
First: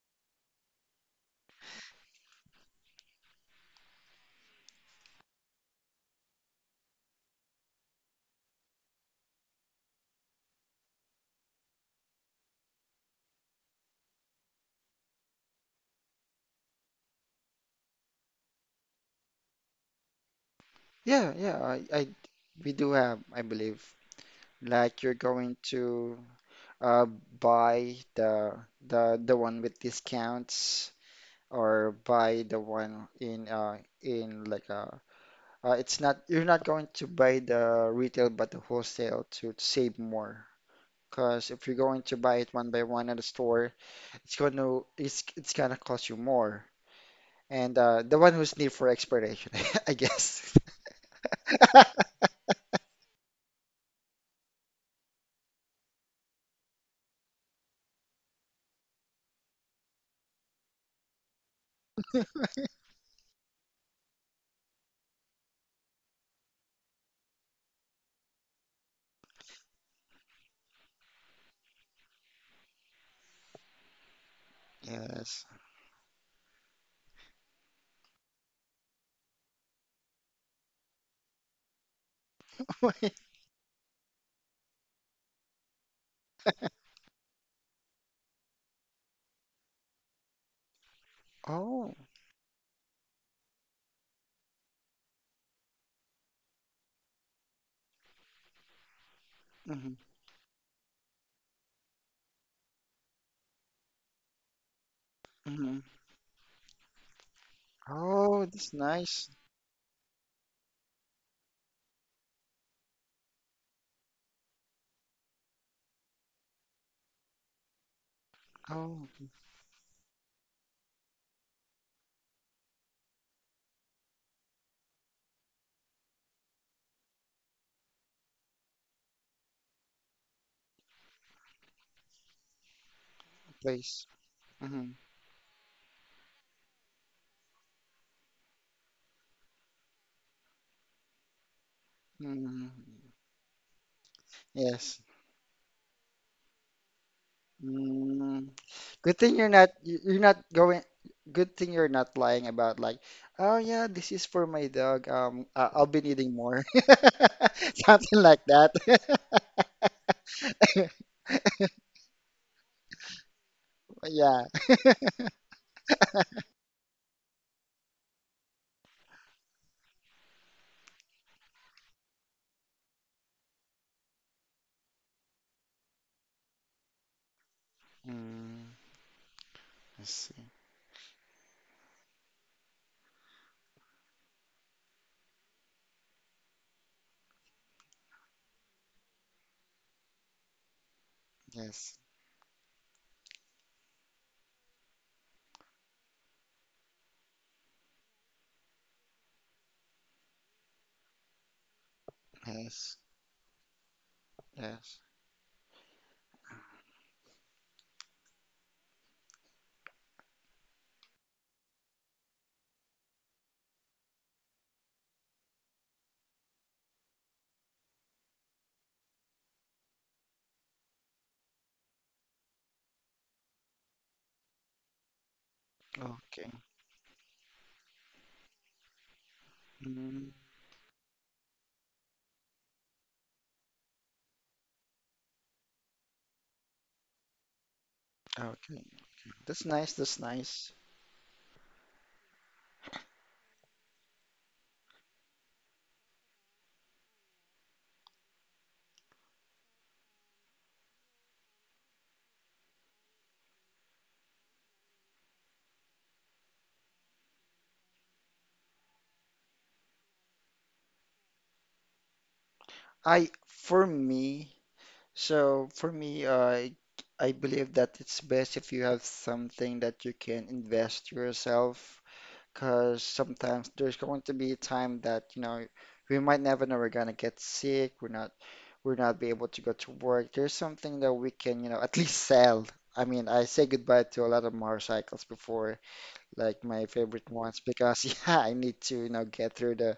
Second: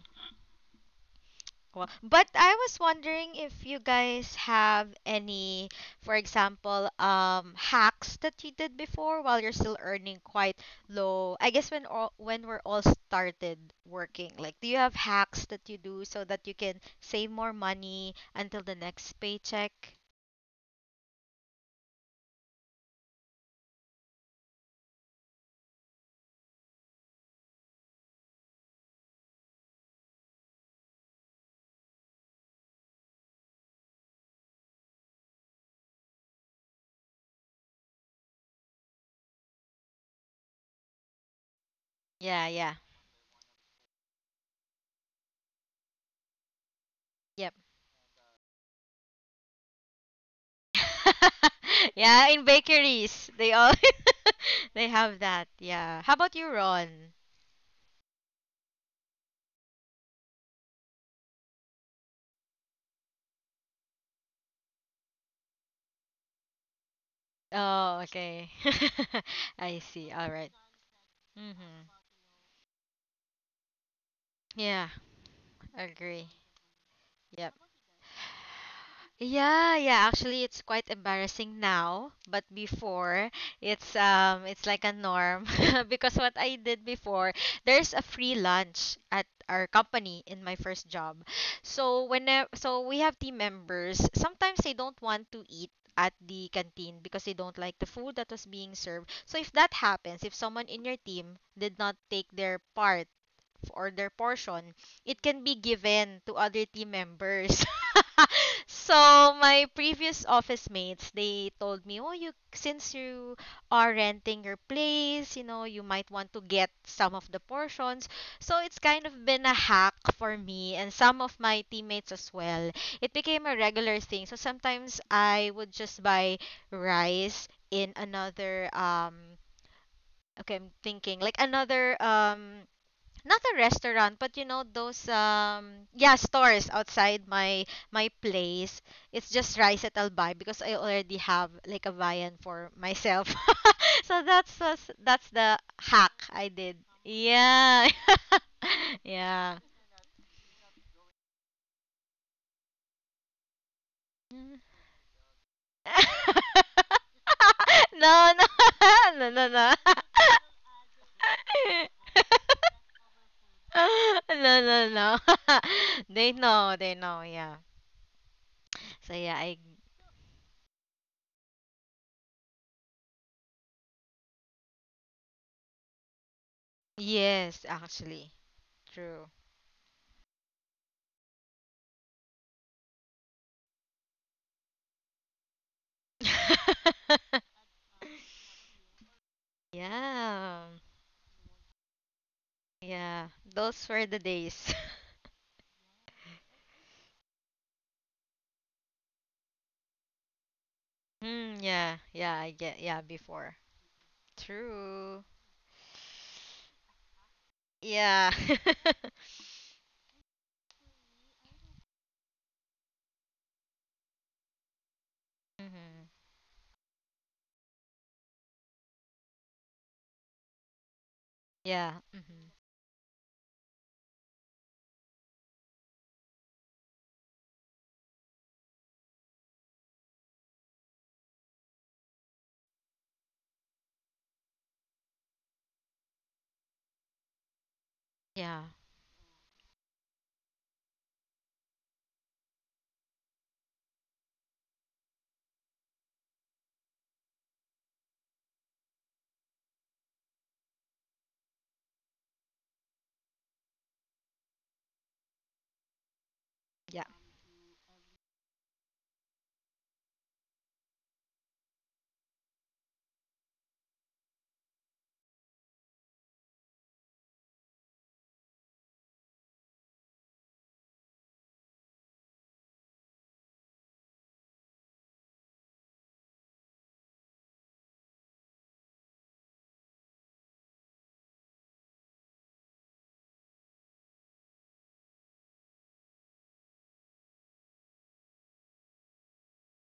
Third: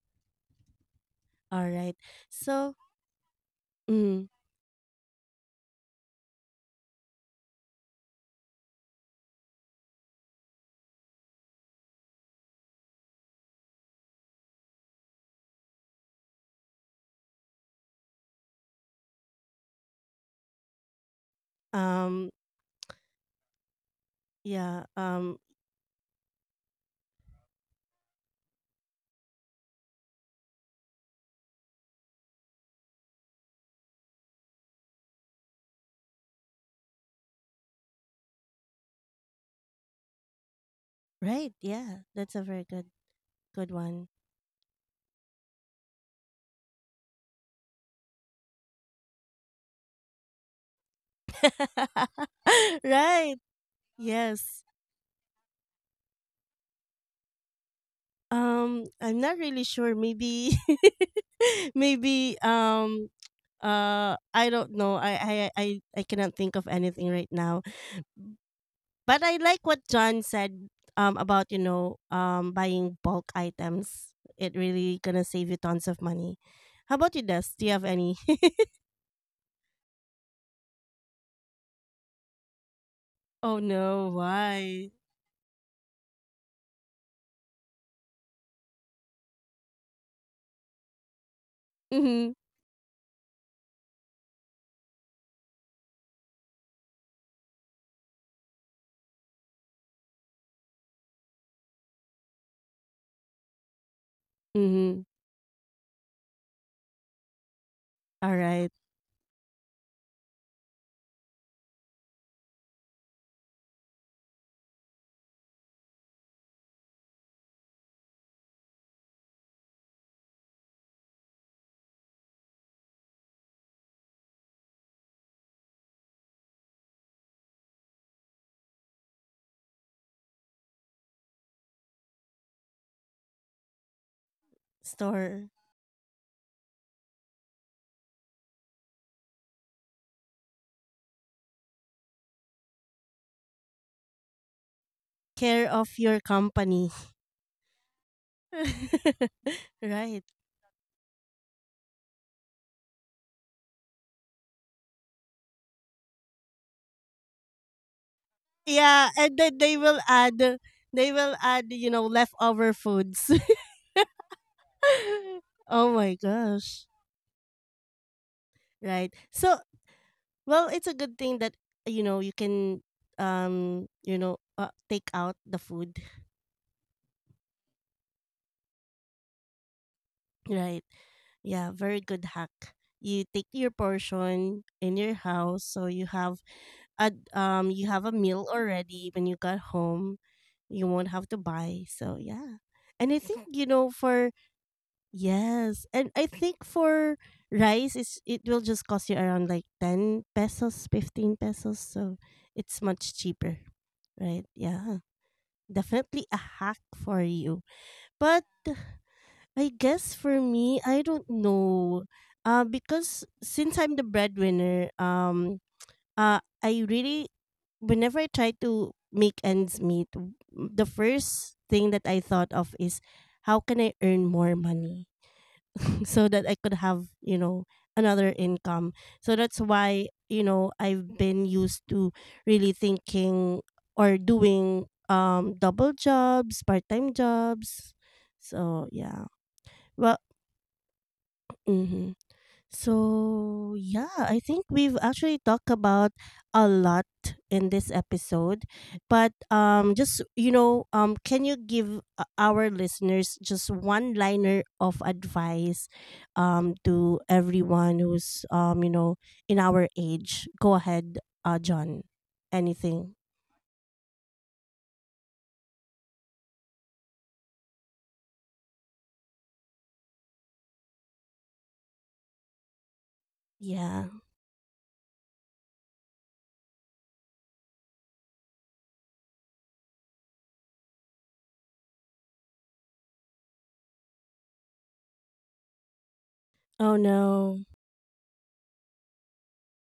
A: All
C: Well,
A: right.
C: but I
A: So,
C: was wondering if you
A: mm,
C: guys have any, for example, hacks that you did before while you're still earning quite low. I guess when all when we're all started working, like, do you have hacks that you do so that you can save more money until the next paycheck?
B: Yeah, yeah. I
A: um
B: we do have, I believe,
A: yeah,
B: like you're going to uh buy the one with discounts or buy the one in like a it's not you're not going to buy the retail but the wholesale to save more. Because
A: right,
B: if you're
A: yeah.
B: going to
A: That's
B: buy
A: a
C: Yeah,
B: it
A: very
B: one
C: yeah.
B: by
A: good
B: one at a
A: good
B: store,
A: one.
B: it's going to it's gonna cost you more.
C: Yep.
B: And the one who's near for expiration, I guess.
C: Yeah, in bakeries,
A: Right.
C: they all
A: Yes.
C: they have that. Yeah. How about you, Ron?
A: I'm not really sure. Maybe, maybe. I don't know. I cannot think of anything right now.
C: Oh, okay.
A: But I like
C: I
A: what
C: see.
A: John
C: All right.
A: said. About you
C: Mhm.
A: know, buying bulk items. It
C: Yeah,
A: really gonna
B: Yes.
A: save you tons of
C: agree.
A: money. How about you,
C: Yep.
A: Des? Do you have any?
C: Yeah, yeah, actually it's quite embarrassing now, but before,
A: Oh no,
C: it's like a
A: why?
C: norm because what I did before, there's a free lunch at our company in my first job.
B: Oh.
C: So when
A: Mm-hmm.
C: I- so we have team members, sometimes they don't want to eat at the canteen because they don't like the food that was being served. So if that
B: mhm.
C: happens, if someone in your team did not take their part or their portion,
A: Mm-hmm.
C: it can be
B: hmm
C: given to other team members.
A: All
B: Oh,
A: right.
B: that's
C: So
B: nice.
C: my previous office mates, they told me, "Oh, you, since you are renting your place, you know, you might want to get some of the portions." So it's
B: Oh,
C: kind of been a hack for me and some of my teammates as well. It became a regular thing. So sometimes I would just buy rice in another okay, I'm thinking like another not a
B: place.
C: restaurant, but you know
B: Hmm
C: those,
A: Store
C: yeah, stores outside my place. It's just rice that I'll buy because I already have like a viand
B: hmm
C: for myself. So
B: Yes.
C: that's the
A: care of
C: hack
A: your
C: I did.
A: company.
C: Yeah.
B: Mm. Good thing
C: Yeah.
B: you're
A: Right.
B: not going. Good thing you're not lying about like, oh yeah, this is for my
C: Mm.
B: dog. I'll be needing more, something
C: No,
B: like
C: no.
B: that.
A: Yeah,
C: No,
A: and
C: no,
A: then they
C: no.
A: will add, you know, leftover foods.
C: No,
B: Yeah.
C: no, no.
A: Oh my
C: They know,
A: gosh.
C: they know. Yeah.
A: Right.
C: so yeah
A: So,
C: i
A: well, it's a good thing that you know, you can you know, take out the food,
C: Yes, actually.
B: Mm,
C: True.
B: I see.
A: right? Yeah, very good hack. You take your portion in your house, so you have a meal already when you got home.
C: Yeah.
A: You won't have to buy.
B: Yes.
A: So yeah, and I
C: Yeah.
A: think you know
C: Those were the
A: for,
C: days.
A: yes, and I think for rice, it's, it will just cost you around like 10 pesos, 15
C: Hmm,
A: pesos.
C: yeah.
A: So
C: Yeah, I
A: it's
C: get,
B: Yes.
C: yeah,
A: much cheaper,
C: before.
A: right?
B: Yes.
A: Yeah,
C: True.
A: definitely a hack for you.
C: Yeah.
A: But I guess for me, I don't know. Because since I'm the breadwinner,
C: hmm
A: I really, whenever I try to make ends meet, the first thing
C: Yeah.
A: that I
C: hmm
A: thought of is how can I earn more money? So that
B: Okay.
A: I could have, you know, another income. So that's why,
B: Mm,
A: you know, I've been used to really thinking or doing double jobs, part-time jobs.
C: Yeah.
B: okay.
A: So, yeah.
B: That's nice. That's
A: Well,
B: nice.
A: mhm. So, yeah, I think we've actually talked about a lot in this episode. But just, you know, can you give our listeners just one liner of advice
C: Yeah.
A: to everyone who's you know, in our age? Go ahead, John. Anything.
B: I for me. So for me, I believe that it's best if you have something that you can invest yourself, because sometimes there's
A: Yeah.
B: going to be a time that we might never know we're gonna get sick, we're not be able to go to work. There's something that we can at least sell. I mean, I say goodbye to a lot of motorcycles before, like my
A: Oh
B: favorite ones,
A: no.
B: because yeah, I need to get through the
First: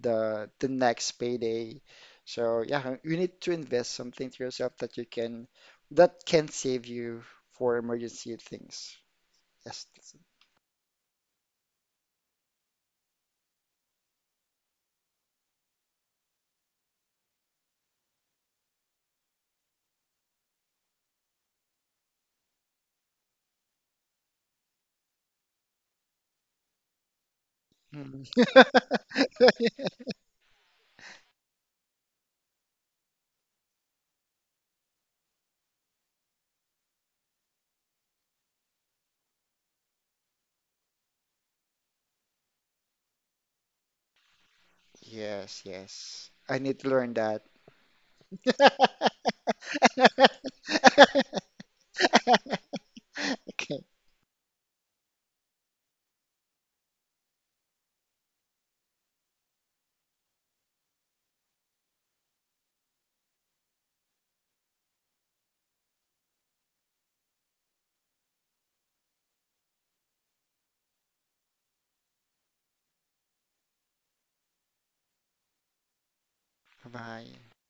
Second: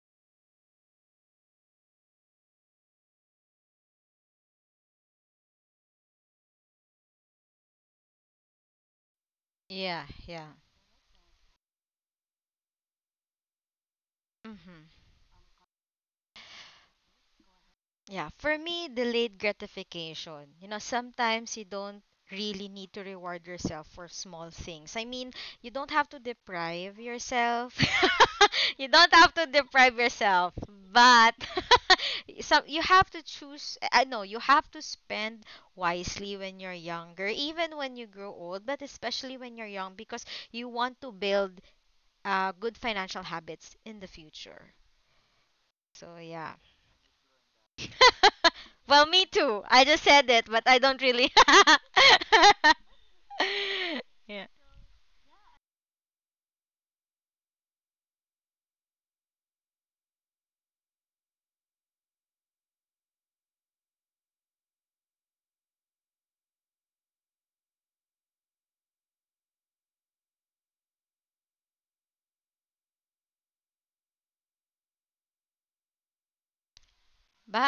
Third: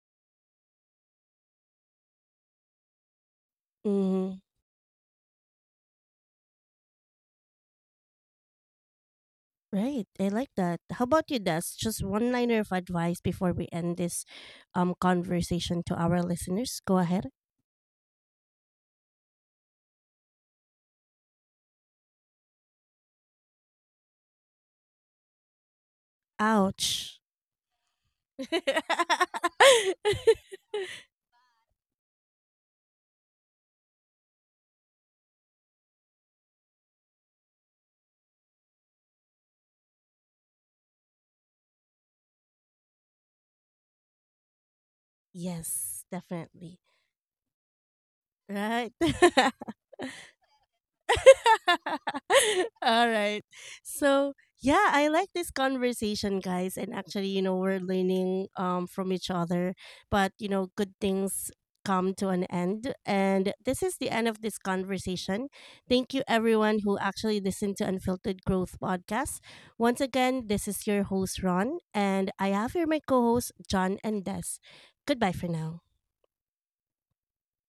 B: next payday. So yeah, you need to invest something
A: Mhm.
B: to yourself that you can that can save you for emergency things. Yes.
C: Yeah.
A: Right. I like
C: Yeah.
A: that. How about you, Des? Just one liner of advice before we end this
C: hmm
A: conversation to our listeners. Go ahead.
C: Yeah, for me, delayed gratification. You know, sometimes you don't really need to reward yourself for small things. I mean, you don't have to deprive
A: Ouch.
C: yourself.
B: Mhm.
C: You don't have to deprive yourself, but some, you have to choose. I know you have to spend wisely when you're younger, even when you grow old, but especially when you're young, because you want to build good financial habits in the future.
B: Yes,
A: Yes,
C: So
B: yes.
C: yeah.
B: I need
A: definitely.
B: to learn that.
A: Right.
C: Well, me too. I just said it, but I don't really.
A: All right.
B: Okay.
A: So,
C: Yeah.
A: yeah, I like this conversation, guys. And actually, you know, we're learning from each other. But, you know, good things come to an end. And this is the end of this conversation. Thank you, everyone who actually listened to Unfiltered Growth Podcast. Once again, this is your host, Ron. And I have here my co hosts, John and Des. Goodbye for now.
B: Bye.
C: Bye.